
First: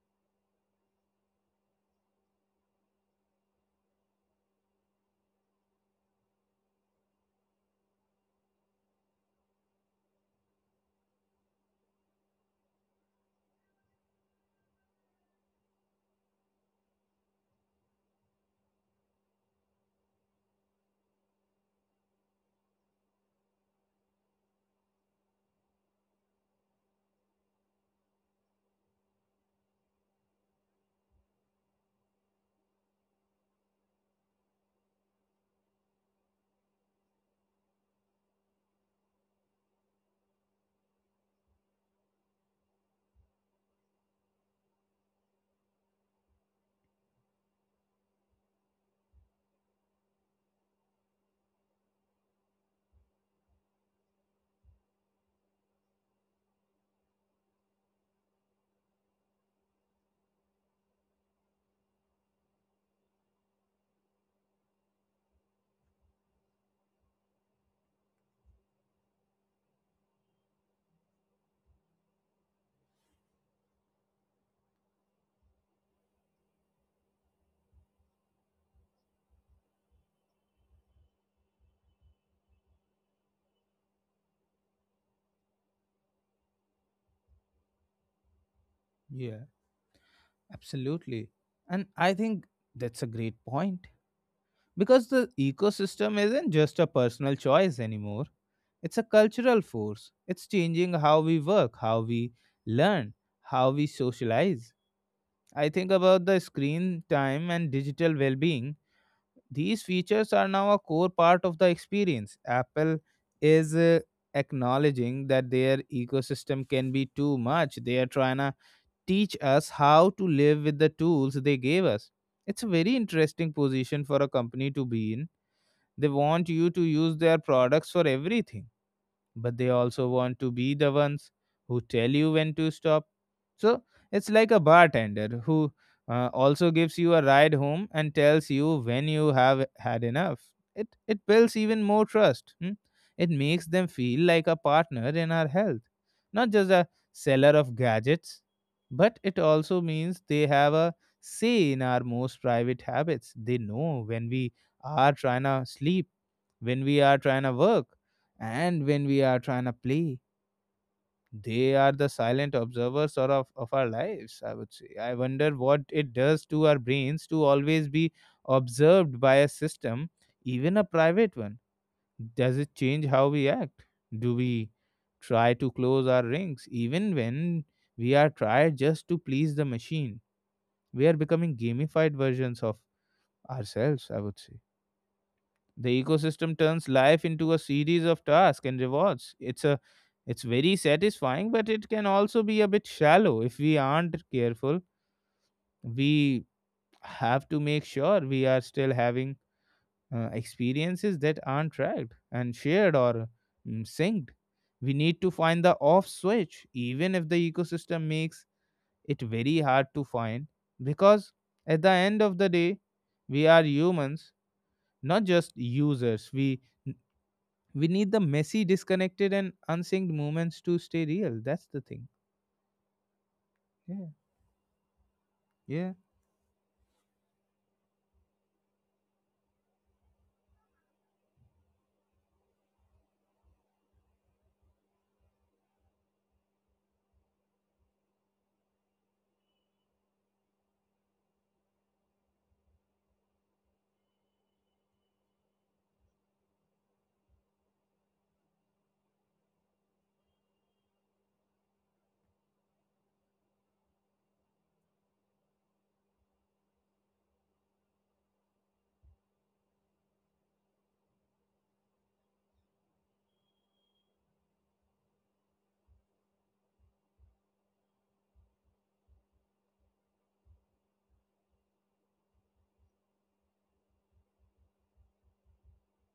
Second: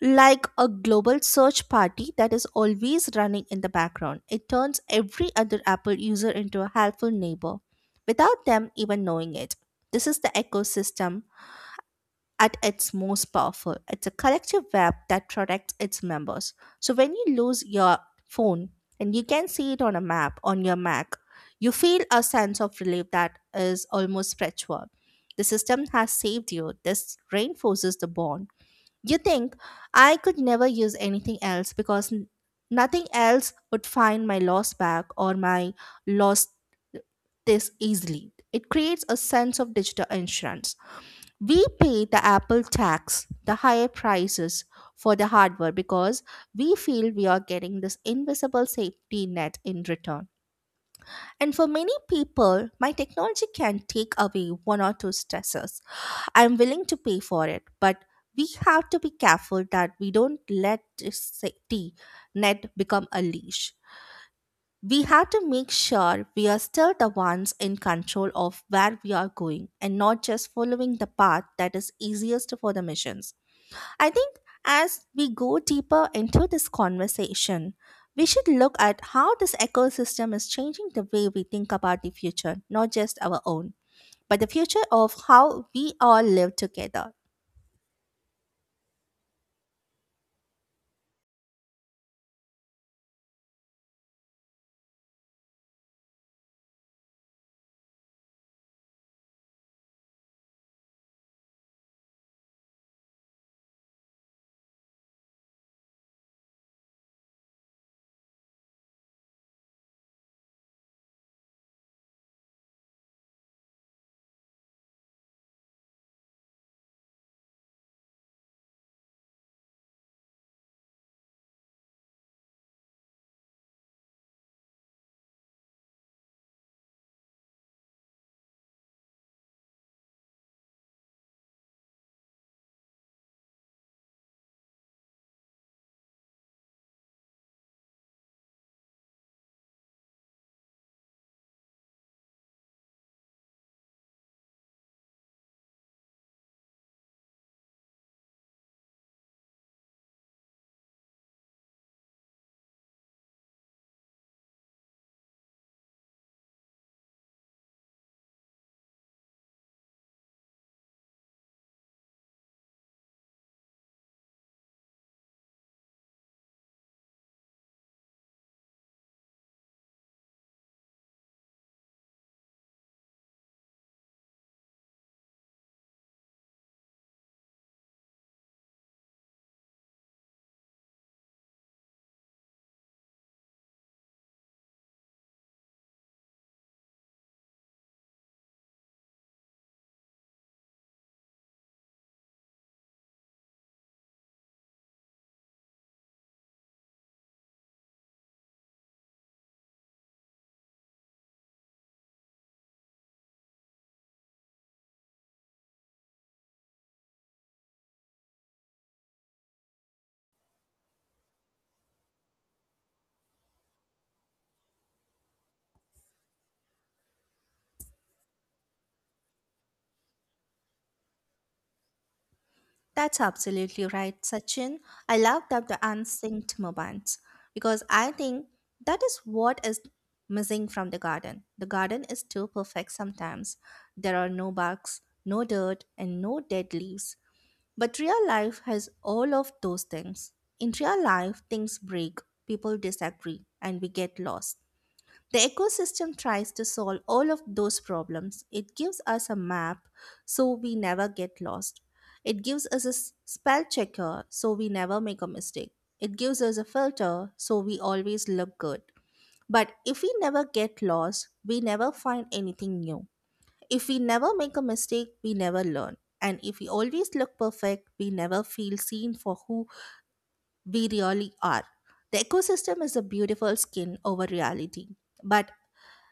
Speaker 2: like a global search party that is always running in the background. It turns every other Apple user into a helpful neighbor without them even knowing it. This is the ecosystem at its most powerful. It's a collective web that protects its members. So when you lose your phone and you can see it on a map on your Mac, you feel a sense of relief that is almost spiritual. The system has saved you. This reinforces the bond. You think, I could never use anything else because nothing else would find my lost bag or my lost this easily. It creates a sense of digital insurance. We pay the Apple tax, the higher prices for the hardware because we feel we are getting this invisible safety net in return. And for many people, my technology can take away one or two stressors. I'm willing to pay for it, but we have to be careful that we don't let this safety net become a leash. We have to make sure we are still the ones in control of where we are going and not just following the path that is easiest for the missions. I think as we go deeper into this conversation, we should look at how this ecosystem is changing the way we think about the future, not just our own, but the future of how we all live together.
Speaker 1: yeah, absolutely. And I think that's a great point because the ecosystem isn't just a personal choice anymore. It's a cultural force. It's changing how we work, how we learn, how we socialize. I think about the screen time and digital well being. These features are now a core part of the experience. Apple is acknowledging that their ecosystem can be too much. They are trying to teach us how to live with the tools they gave us. It's a very interesting position for a company to be in. They want you to use their products for everything, but they also want to be the ones who tell you when to stop. So it's like a bartender who also gives you a ride home and tells you when you have had enough. It builds even more trust. Hmm. It makes them feel like a partner in our health, not just a seller of gadgets, but it also means they have a say in our most private habits. They know when we are trying to sleep, when we are trying to work, and when we are trying to play. They are the silent observers, sort of our lives, I would say. I wonder what it does to our brains to always be observed by a system, even a private one. Does it change how we act? Do we try to close our rings even when we are tried just to please the machine? We are becoming gamified versions of ourselves, I would say. The ecosystem turns life into a series of tasks and rewards. It's very satisfying, but it can also be a bit shallow if we aren't careful. We have to make sure we are still having experiences that aren't tracked and shared or synced. We need to find the off switch, even if the ecosystem makes it very hard to find, because at the end of the day, we are humans, not just users. We need the messy disconnected and unsynced moments to stay real. That's the thing.
Speaker 2: That's absolutely
Speaker 1: Yeah.
Speaker 2: right, Sachin. I love that the
Speaker 1: Yeah.
Speaker 2: unsynced moments, because I think that is what is missing from the garden. The garden is too perfect sometimes. There are no bugs, no dirt, and no dead leaves. But real life has all of those things. In real life, things break, people disagree, and we get lost. The ecosystem tries to solve all of those problems. It gives us a map so we never get lost. It gives us a spell checker so we never make a mistake. It gives us a filter so we always look good. But if we never get lost, we never find anything new. If we never make a mistake, we never learn. And if we always look perfect, we never feel seen for who we really are. The ecosystem is a beautiful skin over reality. But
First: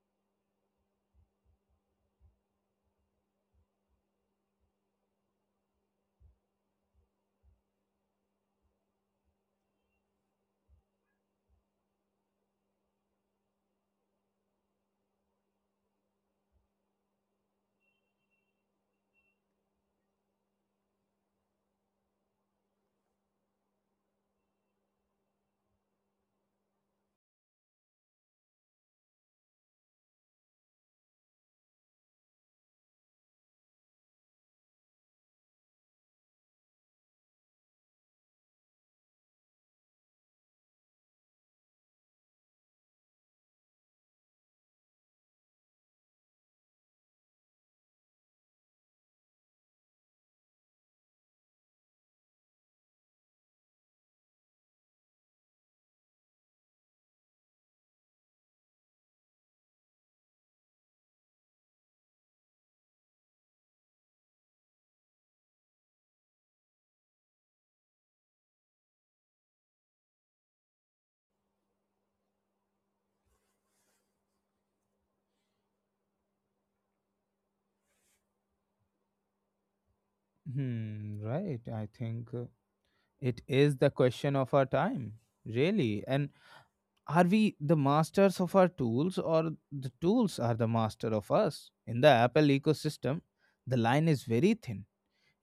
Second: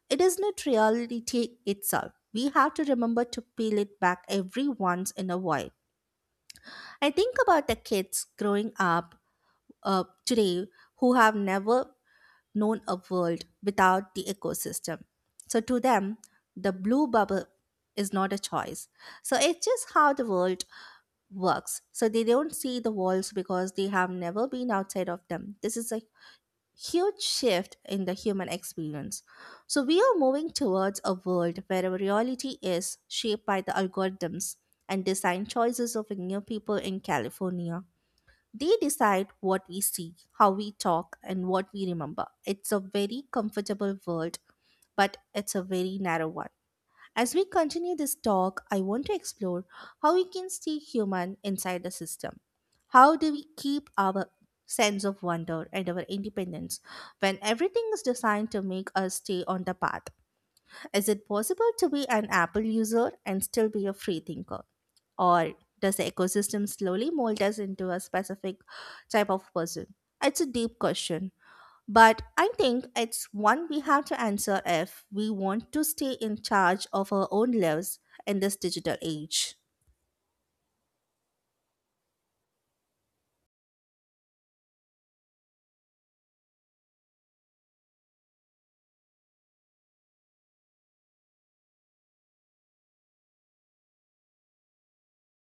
Speaker 2: it is not reality itself. We have to remember to peel it back every once in a while. I think about the kids growing up today who have never known a world without the ecosystem. So to them, the blue bubble is not a choice. So it's just how the world works. So they don't see the walls because they have never been outside of them. This is a huge shift in the human experience. So we are moving towards a world where our reality is shaped by the algorithms and design choices of new people in California. They decide what we see, how we talk, and what we remember. It's a very comfortable world, but it's a very narrow one. As we continue this talk, I want to explore how we can stay human inside the system. How do we keep our sense of wonder and our independence when everything is designed to make us stay on the path? Is it possible to be an Apple user and still be a free thinker? Or does the ecosystem slowly mold us into a specific type of person? It's a deep question, but I think it's one we have to answer if we want to stay in charge of our own lives in this digital age.
Speaker 1: Hmm. Right. I think it is the question of our time, really. And are we the masters of our tools or the tools are the master of us? In the Apple ecosystem, the line is very thin.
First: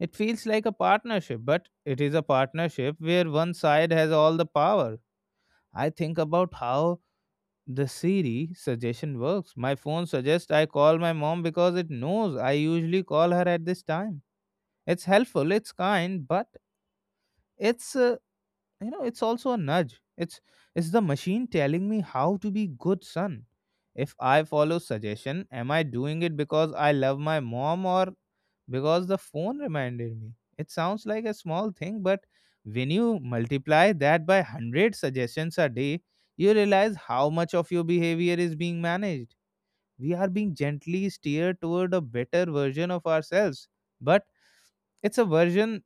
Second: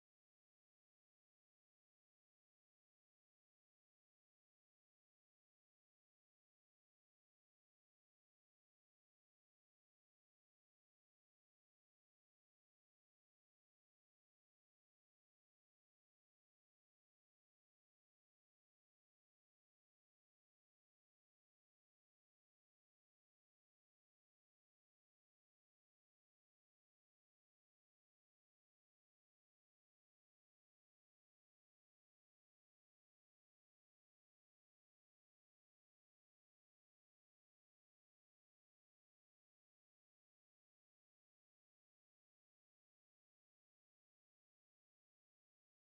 Speaker 1: It feels like a partnership, but it is a partnership where one side has all the power. I think about how the Siri suggestion works. My phone suggests I call my mom because it knows I usually call her at this time. It's helpful, it's kind, but it's you know it's also a nudge. It's the machine telling me how to be good son. If I follow suggestion, am I doing it because I love my mom or because the phone reminded me? It sounds like a small thing, but when you multiply that by 100 suggestions a day, you realize how much of your behavior is being managed. We are being gently steered toward a better version of ourselves, but it's a version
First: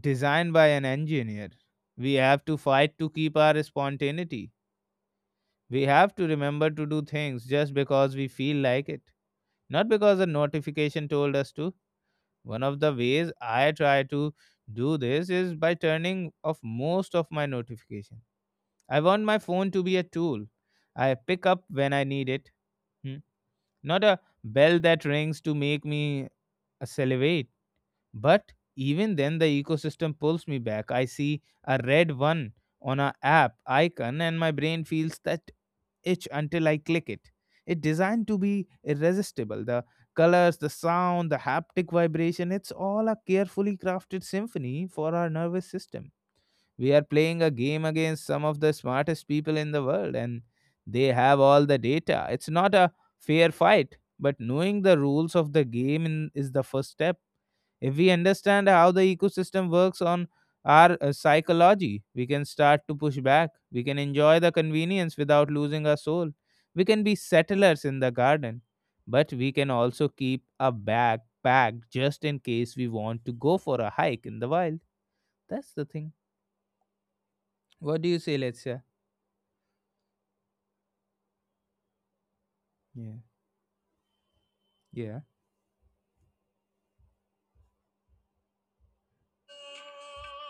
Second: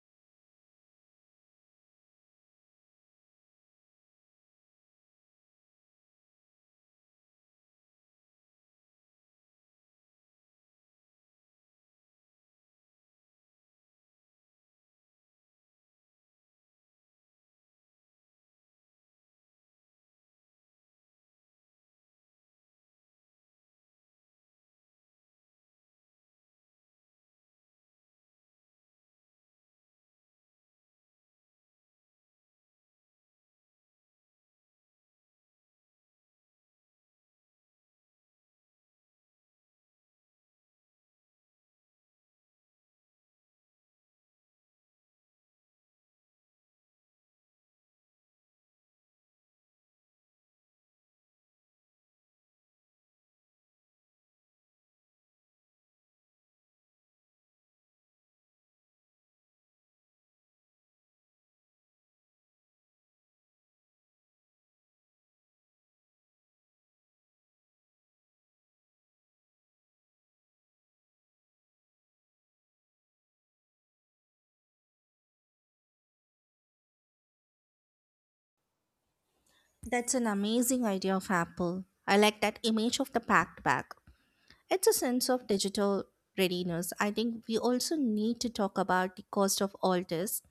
Speaker 1: designed by an engineer. We have to fight to keep our spontaneity. We have to remember to do things just because we feel like it, not because a notification told us to. One of the ways I try to do this is by turning off most of my notification. I want my phone to be a tool I pick up when I need it, hmm, not a bell that rings to make me salivate. But even then, the ecosystem pulls me back. I see a red one on a app icon, and my brain feels that itch until I click it. It's designed to be irresistible. The colors, the sound, the haptic vibration, it's all a carefully crafted symphony for our nervous system. We are playing a game against some of the smartest people in the world, and they have all the data. It's not a fair fight, but knowing the rules of the game is the first step. If we understand how the ecosystem works on our psychology, we can start to push back. We can enjoy the convenience without losing our soul. We can be settlers in the garden, but we can also keep a bag packed just in case we want to go for a hike in the wild. That's the thing. What do you say, Letsia?
Speaker 2: That's an amazing idea of Apple. I like that image of the
Speaker 1: Yeah.
Speaker 2: packed bag. It's a
Speaker 1: Yeah,
Speaker 2: sense of digital readiness. I think we also need to talk about the cost of all this,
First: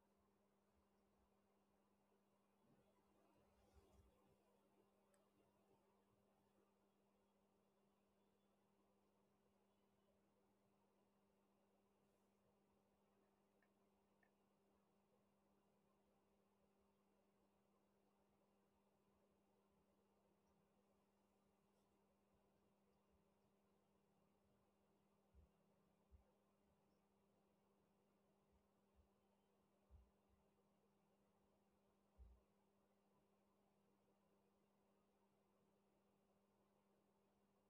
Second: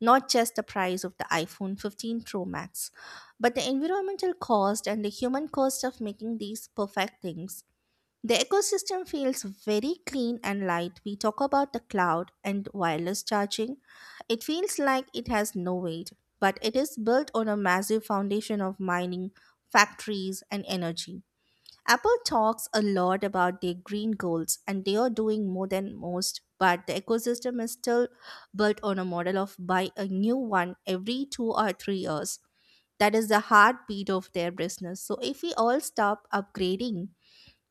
Speaker 2: not just the price of the iPhone 15 Pro Max, but the environmental cost and the human cost of making these perfect things. The ecosystem feels very clean and light. We talk about the cloud and wireless charging. It feels like it has no weight, but it is built on a massive foundation of mining, factories, and energy. Apple talks a lot about their green goals, and they are doing more than most, but the ecosystem is still built on a model of buy a new one every 2 or 3 years. That is the heartbeat of their business. So, if we all stop upgrading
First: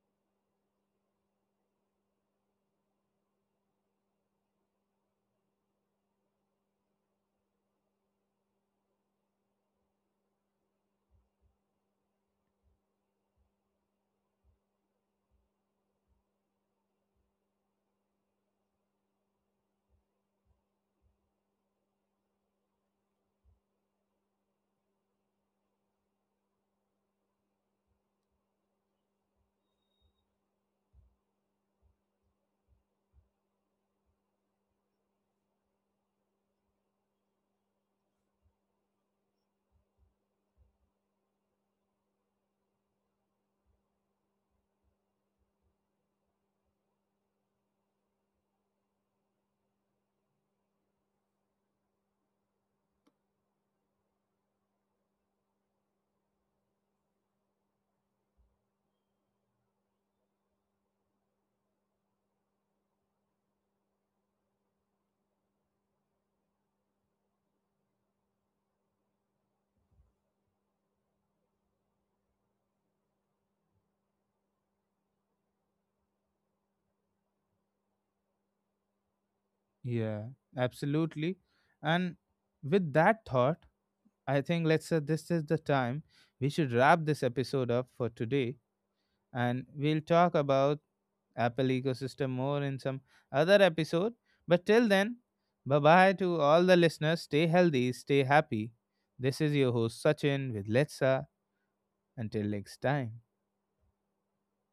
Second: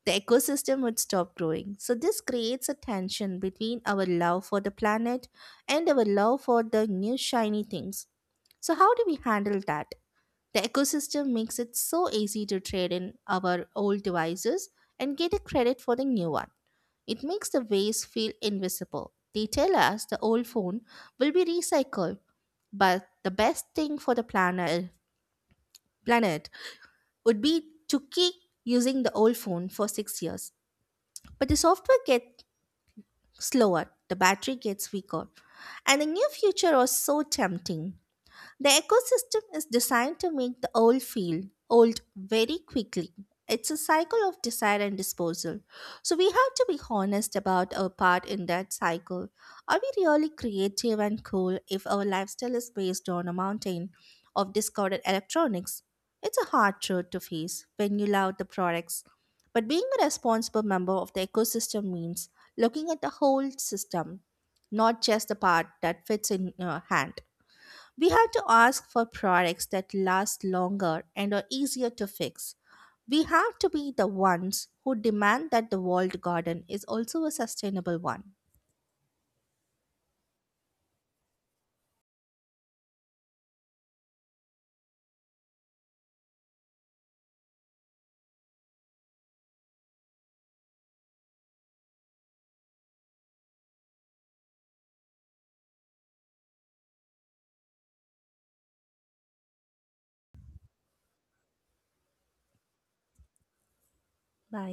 Speaker 2: the ecosystem would stop growing. So, this creates a tension between our love for the planet and our love for the new shiny things. So, how do we handle that? The ecosystem makes it so easy to trade in our old devices and get a credit for the new one. It makes the waste feel invisible. They tell us the old phone will be recycled, but the best thing for the planet would be to keep using the old phone for 6 years. But the software gets slower, the battery gets weaker. And the near future was so tempting. The ecosystem is designed to make the old feel old very quickly. It's a cycle of desire and disposal. So we have to be honest about our part in that cycle. Are we really creative and cool if our lifestyle is based on a mountain of discarded electronics? It's a hard truth to face when you love the products. But being a responsible member of the ecosystem means looking at the whole system, not just the part that fits in your hand. We have to ask for products that last longer and are easier to fix. We have to be the ones who demand that the walled garden is also a sustainable one.
Speaker 1: yeah, absolutely. And with that thought, I think let's say this is the time we should wrap this episode up for today, and we'll talk about Apple ecosystem more in some other episode. But till then, bye bye to all the listeners. Stay healthy, stay happy. This is your host Sachin with Let's Sa. Until next time.
Speaker 2: Bye.